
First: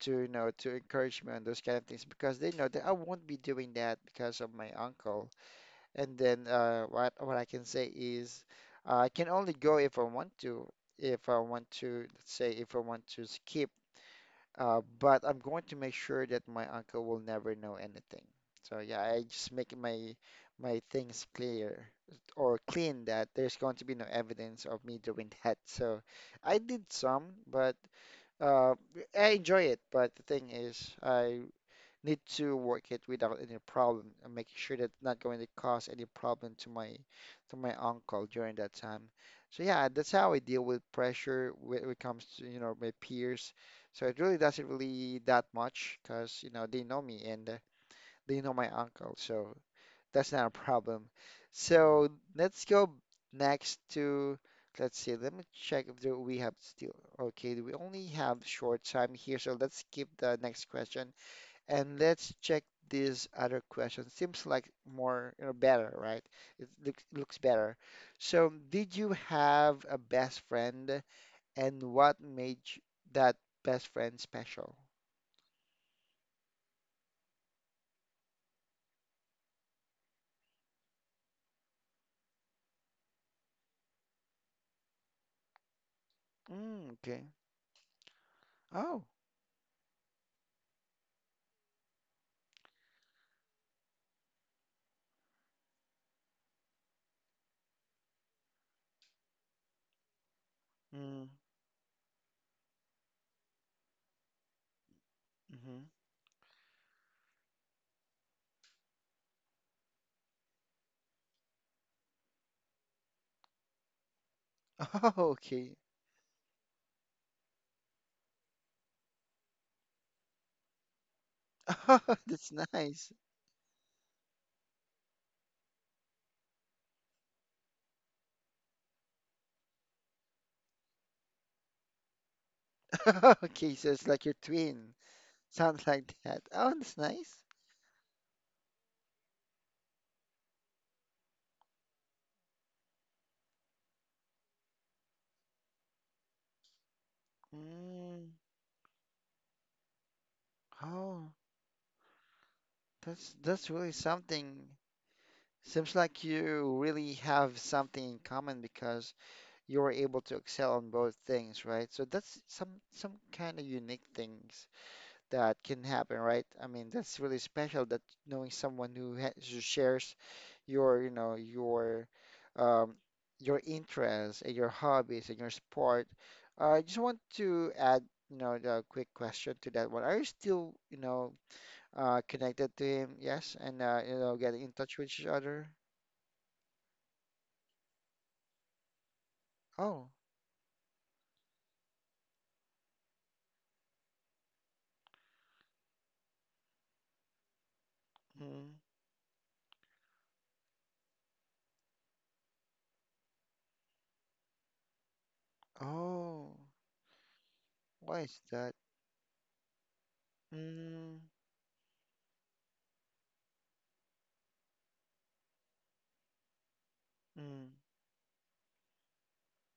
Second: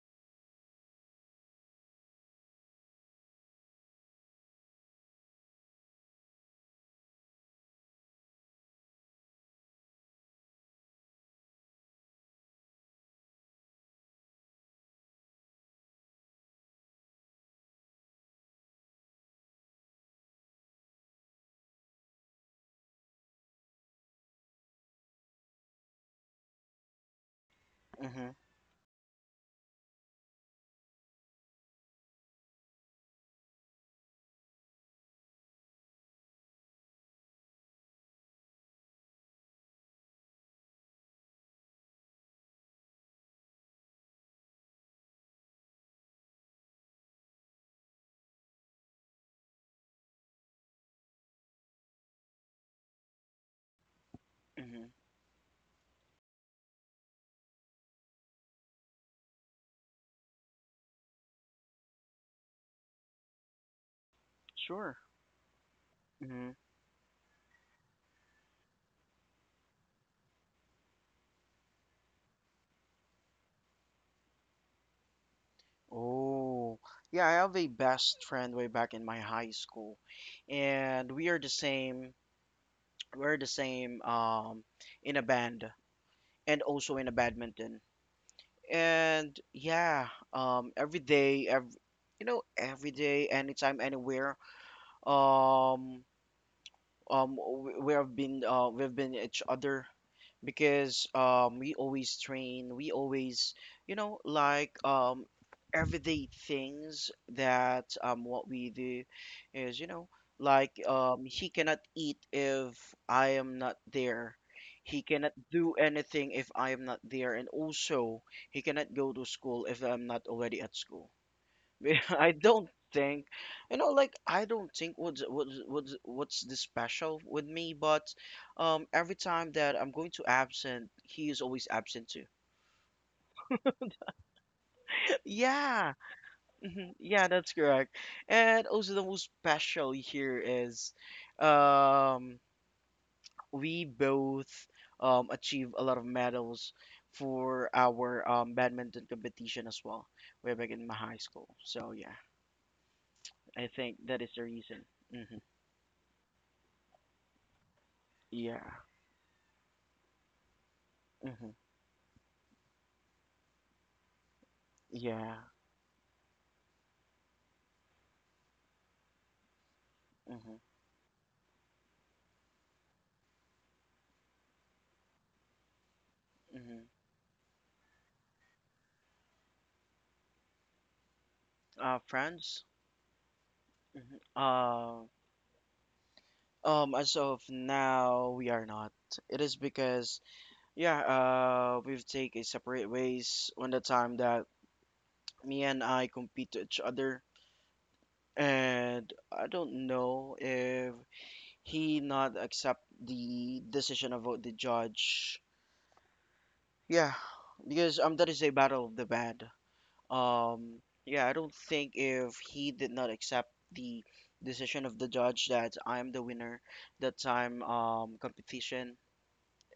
Speaker 1: to, you know, to encourage me on those kind of things because they know that I won't be doing that because of my uncle. And then what I can say is I can only go if I want to. If I want to, let's say, if I want to skip but I'm going to make sure that my uncle will never know anything. So yeah, I just make my things clear or clean that there's going to be no evidence of me doing that. [LAUGHS] So I did some, but
Speaker 2: Mm-hmm.
Speaker 1: uh, I enjoy it. But the thing is, I need to work it without any problem and making sure that it's not going to cause any problem to my uncle during that time. So yeah, that's how I deal with pressure when it comes to my peers. So it really doesn't really that much because they know me and they know my uncle. So that's not a problem. So let's go next to,
Speaker 2: Mm-hmm.
Speaker 1: let's see, let me check if there, we have still, okay, we only have short time here. So let's skip the next question. And let's check this other question. Seems like
Speaker 2: Sure.
Speaker 1: more better, right?
Speaker 2: Mm-hmm.
Speaker 1: It looks better. So, did you have a best friend, and what made that best friend special?
Speaker 2: Oh, yeah, I have a best friend way back in my high school, and we are the same. We're the same in a band, and
Speaker 1: Mm,
Speaker 2: also in a
Speaker 1: okay.
Speaker 2: badminton.
Speaker 1: Oh.
Speaker 2: And yeah, you know, every day, anytime, anywhere, um, we have been, we've been each other because
Speaker 1: Mm,
Speaker 2: we always you know like
Speaker 1: mm-hmm.
Speaker 2: everyday things that what we do is you know like he cannot eat if I am not there, he
Speaker 1: [LAUGHS] Oh,
Speaker 2: cannot do
Speaker 1: okay.
Speaker 2: anything if I am not there, and also he cannot go to school if I'm not already at school.
Speaker 1: [LAUGHS]
Speaker 2: [LAUGHS]
Speaker 1: Oh,
Speaker 2: I
Speaker 1: that's
Speaker 2: don't
Speaker 1: nice.
Speaker 2: think, you know, like I don't think what's the special with me, but every time that I'm going to absent, he is always absent too.
Speaker 1: [LAUGHS] Okay, so it's like your twin.
Speaker 2: [LAUGHS]
Speaker 1: Sounds
Speaker 2: Yeah,
Speaker 1: like that. Oh,
Speaker 2: mhm,
Speaker 1: that's
Speaker 2: yeah,
Speaker 1: nice.
Speaker 2: that's correct. And also the most special here is, um, we both achieve a lot of medals for our
Speaker 1: Mm,
Speaker 2: badminton competition as well, way back in my high
Speaker 1: oh,
Speaker 2: school. So yeah,
Speaker 1: that's
Speaker 2: I
Speaker 1: that's really
Speaker 2: think that is the
Speaker 1: something.
Speaker 2: reason. Hmm.
Speaker 1: Seems like you really have something in common
Speaker 2: Yeah.
Speaker 1: because you were able to excel on both
Speaker 2: Hmm.
Speaker 1: things, right? So that's some kind of unique things
Speaker 2: Yeah.
Speaker 1: that can happen, right? I mean, that's really special that knowing someone who shares
Speaker 2: Mm-hmm.
Speaker 1: your, you know, your um, your interests and your hobbies and your sport. I
Speaker 2: Mm-hmm.
Speaker 1: just want to add a quick question to that one. Are you still, you know, uh,
Speaker 2: Friends.
Speaker 1: connected to him? Yes, and uh, you
Speaker 2: Mm-hmm.
Speaker 1: know, getting in touch with each other?
Speaker 2: As of now, we are not. It is
Speaker 1: Oh.
Speaker 2: because, yeah, we've taken separate ways on the time that me and I compete to each other,
Speaker 1: Mm.
Speaker 2: and I don't know if he not accept the decision about the judge.
Speaker 1: Oh,
Speaker 2: Yeah, because
Speaker 1: why
Speaker 2: that
Speaker 1: is
Speaker 2: is a
Speaker 1: that?
Speaker 2: battle of the band.
Speaker 1: Mm.
Speaker 2: Yeah, I don't think if he did not accept the decision of the judge that I'm the winner that time
Speaker 1: Mm.
Speaker 2: competition.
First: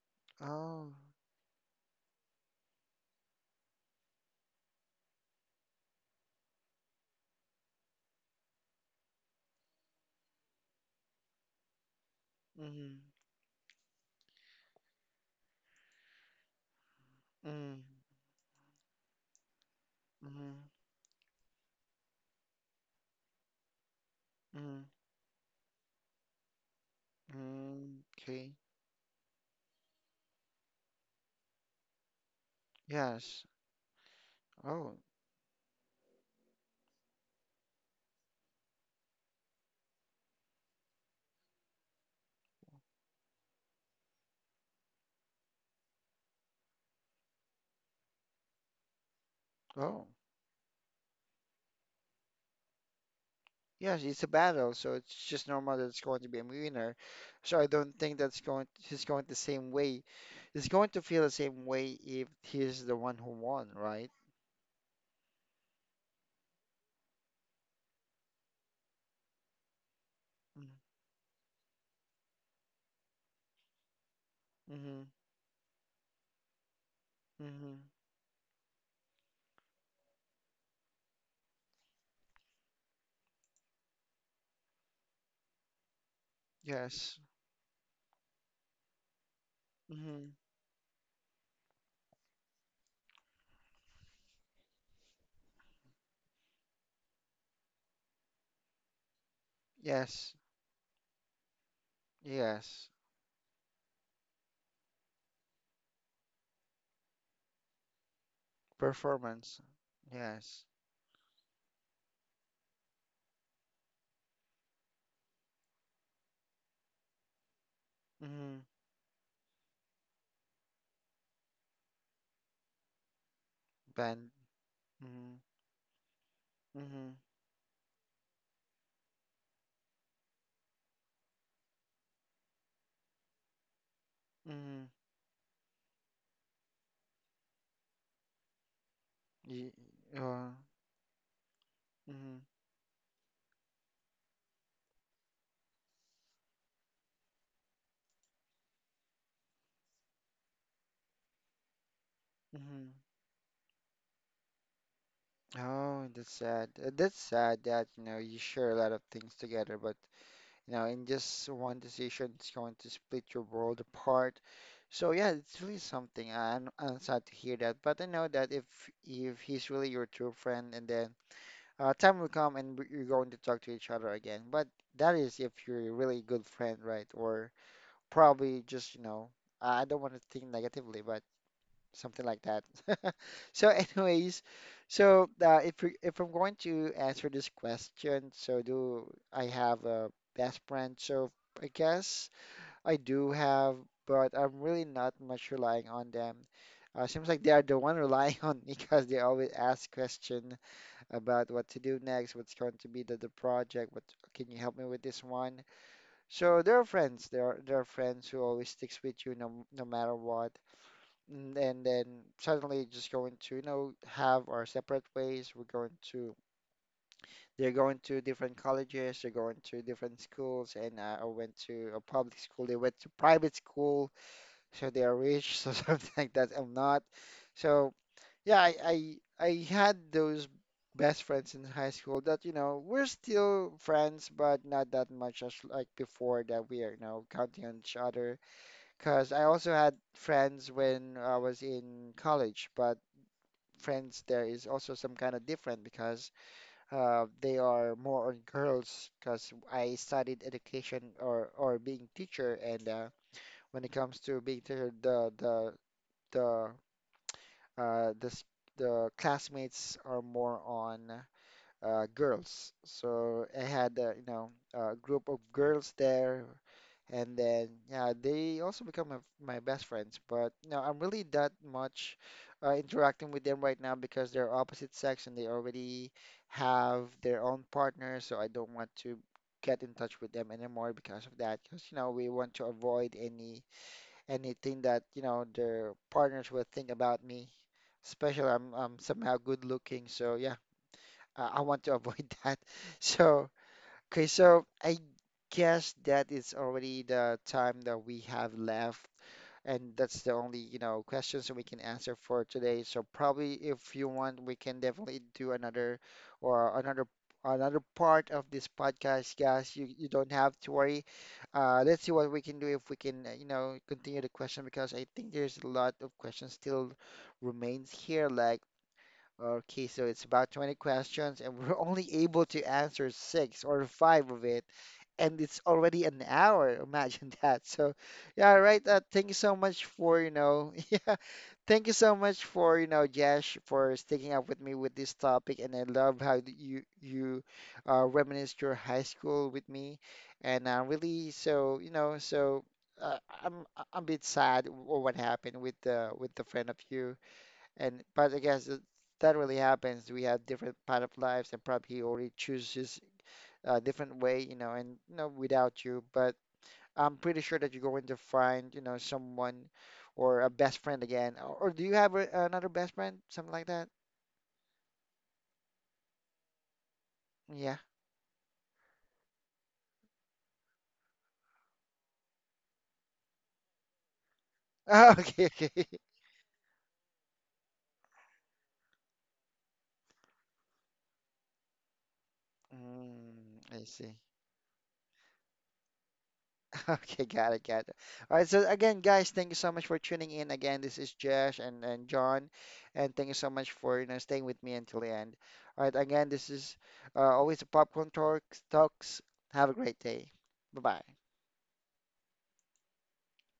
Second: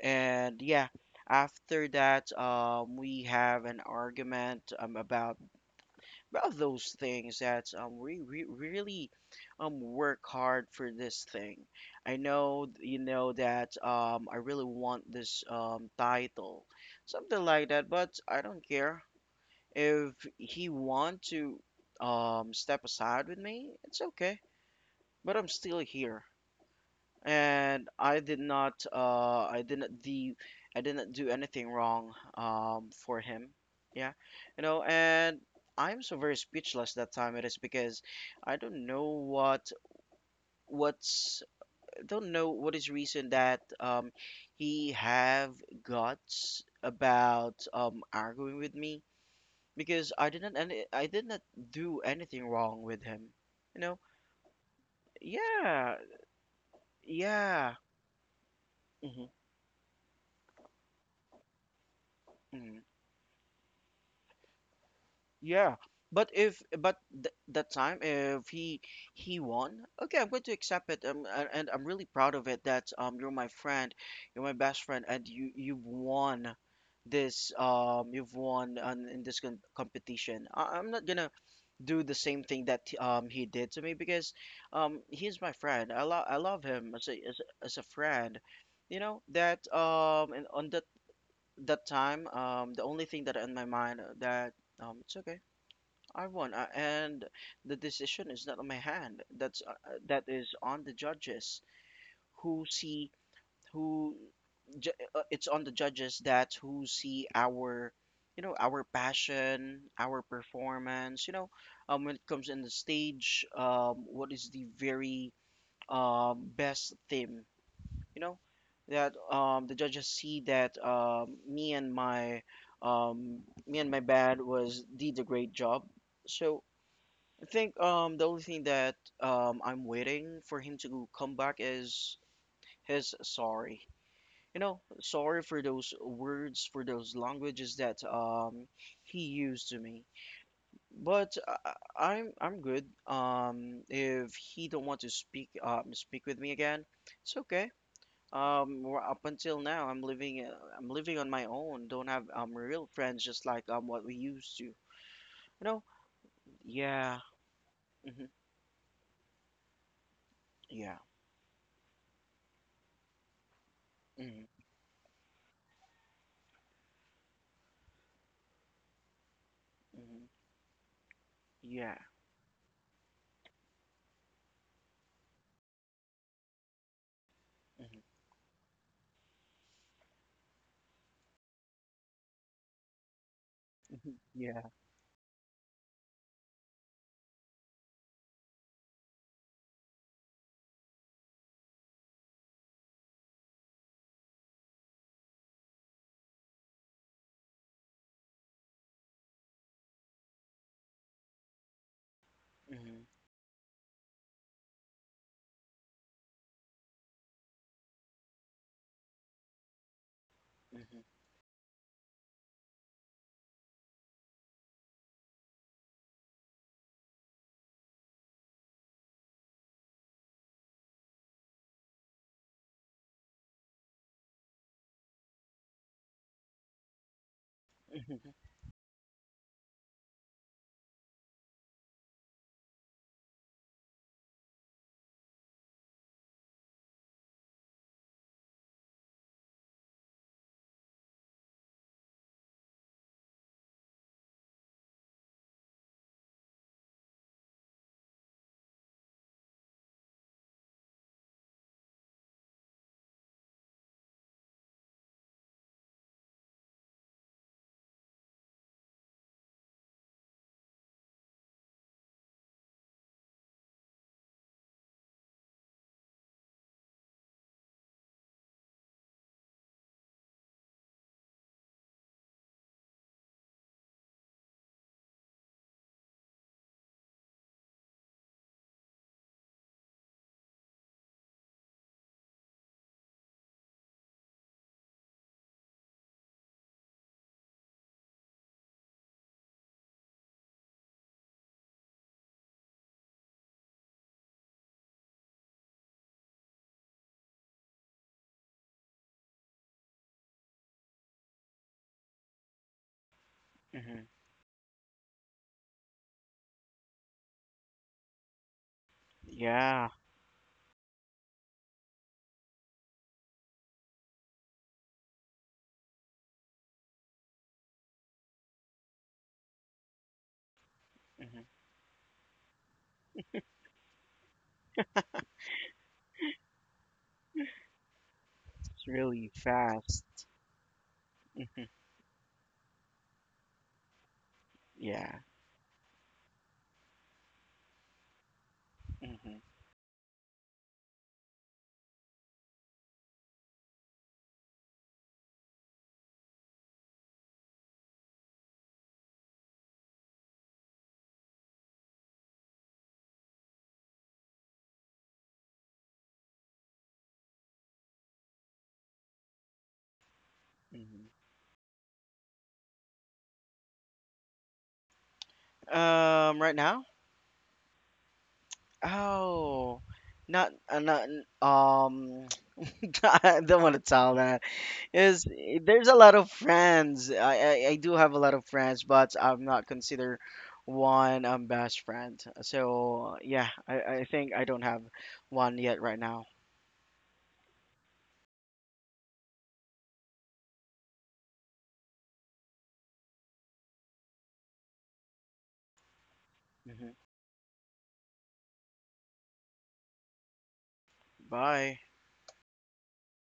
Speaker 2: And yeah,
Speaker 1: Oh.
Speaker 2: after that we have an argument about those things that we really work hard for this thing. I know you
Speaker 1: Mm.
Speaker 2: know that I really want this title. Something like
Speaker 1: Mm.
Speaker 2: that, but I don't care. If
Speaker 1: Mm.
Speaker 2: he want to step aside with me, it's okay.
Speaker 1: Mm.
Speaker 2: But I'm still here, and
Speaker 1: Mm.
Speaker 2: I did
Speaker 1: Okay.
Speaker 2: not uh I didn't do I didn't do anything wrong for
Speaker 1: Yes.
Speaker 2: him. Yeah, you know,
Speaker 1: Oh.
Speaker 2: and I'm so very speechless that time. It is because I don't know what what's don't know what is reason that he have guts about arguing with me
Speaker 1: Oh.
Speaker 2: because I did not do anything wrong with him. You know?
Speaker 1: Yes, it's a battle, so it's just normal that
Speaker 2: Yeah,
Speaker 1: it's going to be a winner. So I
Speaker 2: yeah,
Speaker 1: don't think that's going he's
Speaker 2: hmm
Speaker 1: going the same way. He's going to feel the same way if
Speaker 2: hmm
Speaker 1: he's the one who won, right?
Speaker 2: yeah. But if but th that time if he won, okay, I'm going to accept it. And I'm really proud of it that you're my friend, you're my best
Speaker 1: Mm-hmm.
Speaker 2: friend, and you've won this
Speaker 1: Mm-hmm.
Speaker 2: you've won on in this competition. I'm not gonna do the same thing that he did to me because he's my friend. I love him as a
Speaker 1: Yes.
Speaker 2: as a friend. You know that
Speaker 1: Mm-hmm.
Speaker 2: and on that that time the only thing that in my mind that it's okay I won, and the decision is not on my hand. That's that
Speaker 1: Yes.
Speaker 2: is on the judges who
Speaker 1: Yes.
Speaker 2: see who ju- it's on the judges that who see our, you know, our
Speaker 1: Performance.
Speaker 2: passion, our
Speaker 1: Yes.
Speaker 2: performance, you know, when it comes in the stage, what is the very best theme, you know,
Speaker 1: Mhm.
Speaker 2: that the judges see that um, me and my
Speaker 1: Ben.
Speaker 2: band was did a
Speaker 1: Mhm.
Speaker 2: great job. So
Speaker 1: Mhm.
Speaker 2: I think the only thing that I'm waiting for him to come back is his sorry, you know,
Speaker 1: Mhm.
Speaker 2: sorry for those words, for those languages that he
Speaker 1: Y-
Speaker 2: used to me.
Speaker 1: uh,
Speaker 2: But I'm
Speaker 1: mhm.
Speaker 2: good. If he don't want to speak with me again, it's okay. We're up until now, I'm living on my own. Don't have real
Speaker 1: Mhm.
Speaker 2: friends just like what we used to. You know?
Speaker 1: Oh, that's sad. That's
Speaker 2: Yeah.
Speaker 1: sad that
Speaker 2: Hmm.
Speaker 1: you share a lot of things together, but
Speaker 2: Yeah.
Speaker 1: in just one decision, it's going to split your world apart.
Speaker 2: Hmm.
Speaker 1: So yeah, it's really something. I'm sad to hear that, but I know that if he's really your
Speaker 2: Hmm.
Speaker 1: true friend, and then
Speaker 2: Yeah.
Speaker 1: time will come and you're going to talk to each other again. But that is if you're a really good friend, right? Or
Speaker 2: Hmm.
Speaker 1: probably just I don't want to think negatively, but something like that. [LAUGHS] So, anyways,
Speaker 2: Yeah.
Speaker 1: so if I'm going to answer this question, so do I have a best friend? So I guess I do have, but I'm really not much relying on them. Seems like they are the one relying [LAUGHS] on me because they always ask question about what to do next, what's going to
Speaker 2: Hmm.
Speaker 1: be the project, what can you help me with this one? So there are friends. There are friends who always sticks with you no matter what.
Speaker 2: Hmm.
Speaker 1: And then suddenly just going to have our separate ways. We're going to They're going to different colleges, they're going to different schools, and I went to a public school. They went to private school, so they are rich, [LAUGHS] so something like that. I'm not. So yeah, I had those best friends in high school that we're still friends, but not that much as like before that we are counting on each other. Because I also had friends when I was in college, but friends there is also some kind of different because they are more on girls. Because I studied education or being teacher, and when it comes to being teacher, the uh, the s- the classmates are more on girls. So I had a group of girls there, and then yeah, they also become my best friends. But I'm really that much interacting with them right now because they're opposite sex and they already have their own partners. So I don't want to get in touch with them anymore because of that. Because we want to avoid anything that their partners will think about me. Especially I'm somehow good looking, so yeah, I want to avoid [LAUGHS] that. So okay, so I guess that is already the time that we have left and that's the only questions we can answer for today. So probably if
Speaker 2: Hmm.
Speaker 1: you want, we can definitely do another or another part of this podcast, guys.
Speaker 2: Yeah.
Speaker 1: You don't have to worry. Let's see what we can do if we can, continue the question because I think there's a lot of questions still remains here. Like Okay, so it's about 20
Speaker 2: Hmm.
Speaker 1: questions, and we're only able to answer six or five of it, and it's already an hour. [LAUGHS] Imagine that. So, yeah,
Speaker 2: It's
Speaker 1: right.
Speaker 2: really
Speaker 1: Thank you so much
Speaker 2: fast.
Speaker 1: for, you know, [LAUGHS] yeah,
Speaker 2: Mm-hmm.
Speaker 1: thank you so much for Jesh, for sticking up with me with this
Speaker 2: Yeah.
Speaker 1: topic, and I love how you reminisced your high
Speaker 2: Mhm.
Speaker 1: school with me, and really, so uh, I'm I'm a bit sad what happened with the friend of you. And but I guess that that really happens. We have different path of lives, and probably he already chooses a different way, and, you know, without you. But I'm pretty sure that you're going to find someone or a best friend
Speaker 2: Mhm.
Speaker 1: again. Or do you have another best friend, something like that?
Speaker 2: Right now?
Speaker 1: Yeah.
Speaker 2: Oh, not, not, n- [LAUGHS] I don't want to tell that.
Speaker 1: [LAUGHS] Okay, okay.
Speaker 2: There's a
Speaker 1: [LAUGHS]
Speaker 2: lot of friends. I do have a lot of friends, but I'm not consider one best friend. So yeah,
Speaker 1: Mm, I
Speaker 2: I
Speaker 1: see.
Speaker 2: think I don't have one yet right now.
Speaker 1: [LAUGHS] Okay, got it, got it. All right, so again, guys, thank you so much for tuning in. Again, this is Josh and, John, and thank you so much for staying with me until the end. All right, again, this is
Speaker 2: Hmm.
Speaker 1: always the Popcorn Talks. Talks. Have a great day. Bye bye.
Speaker 2: Bye.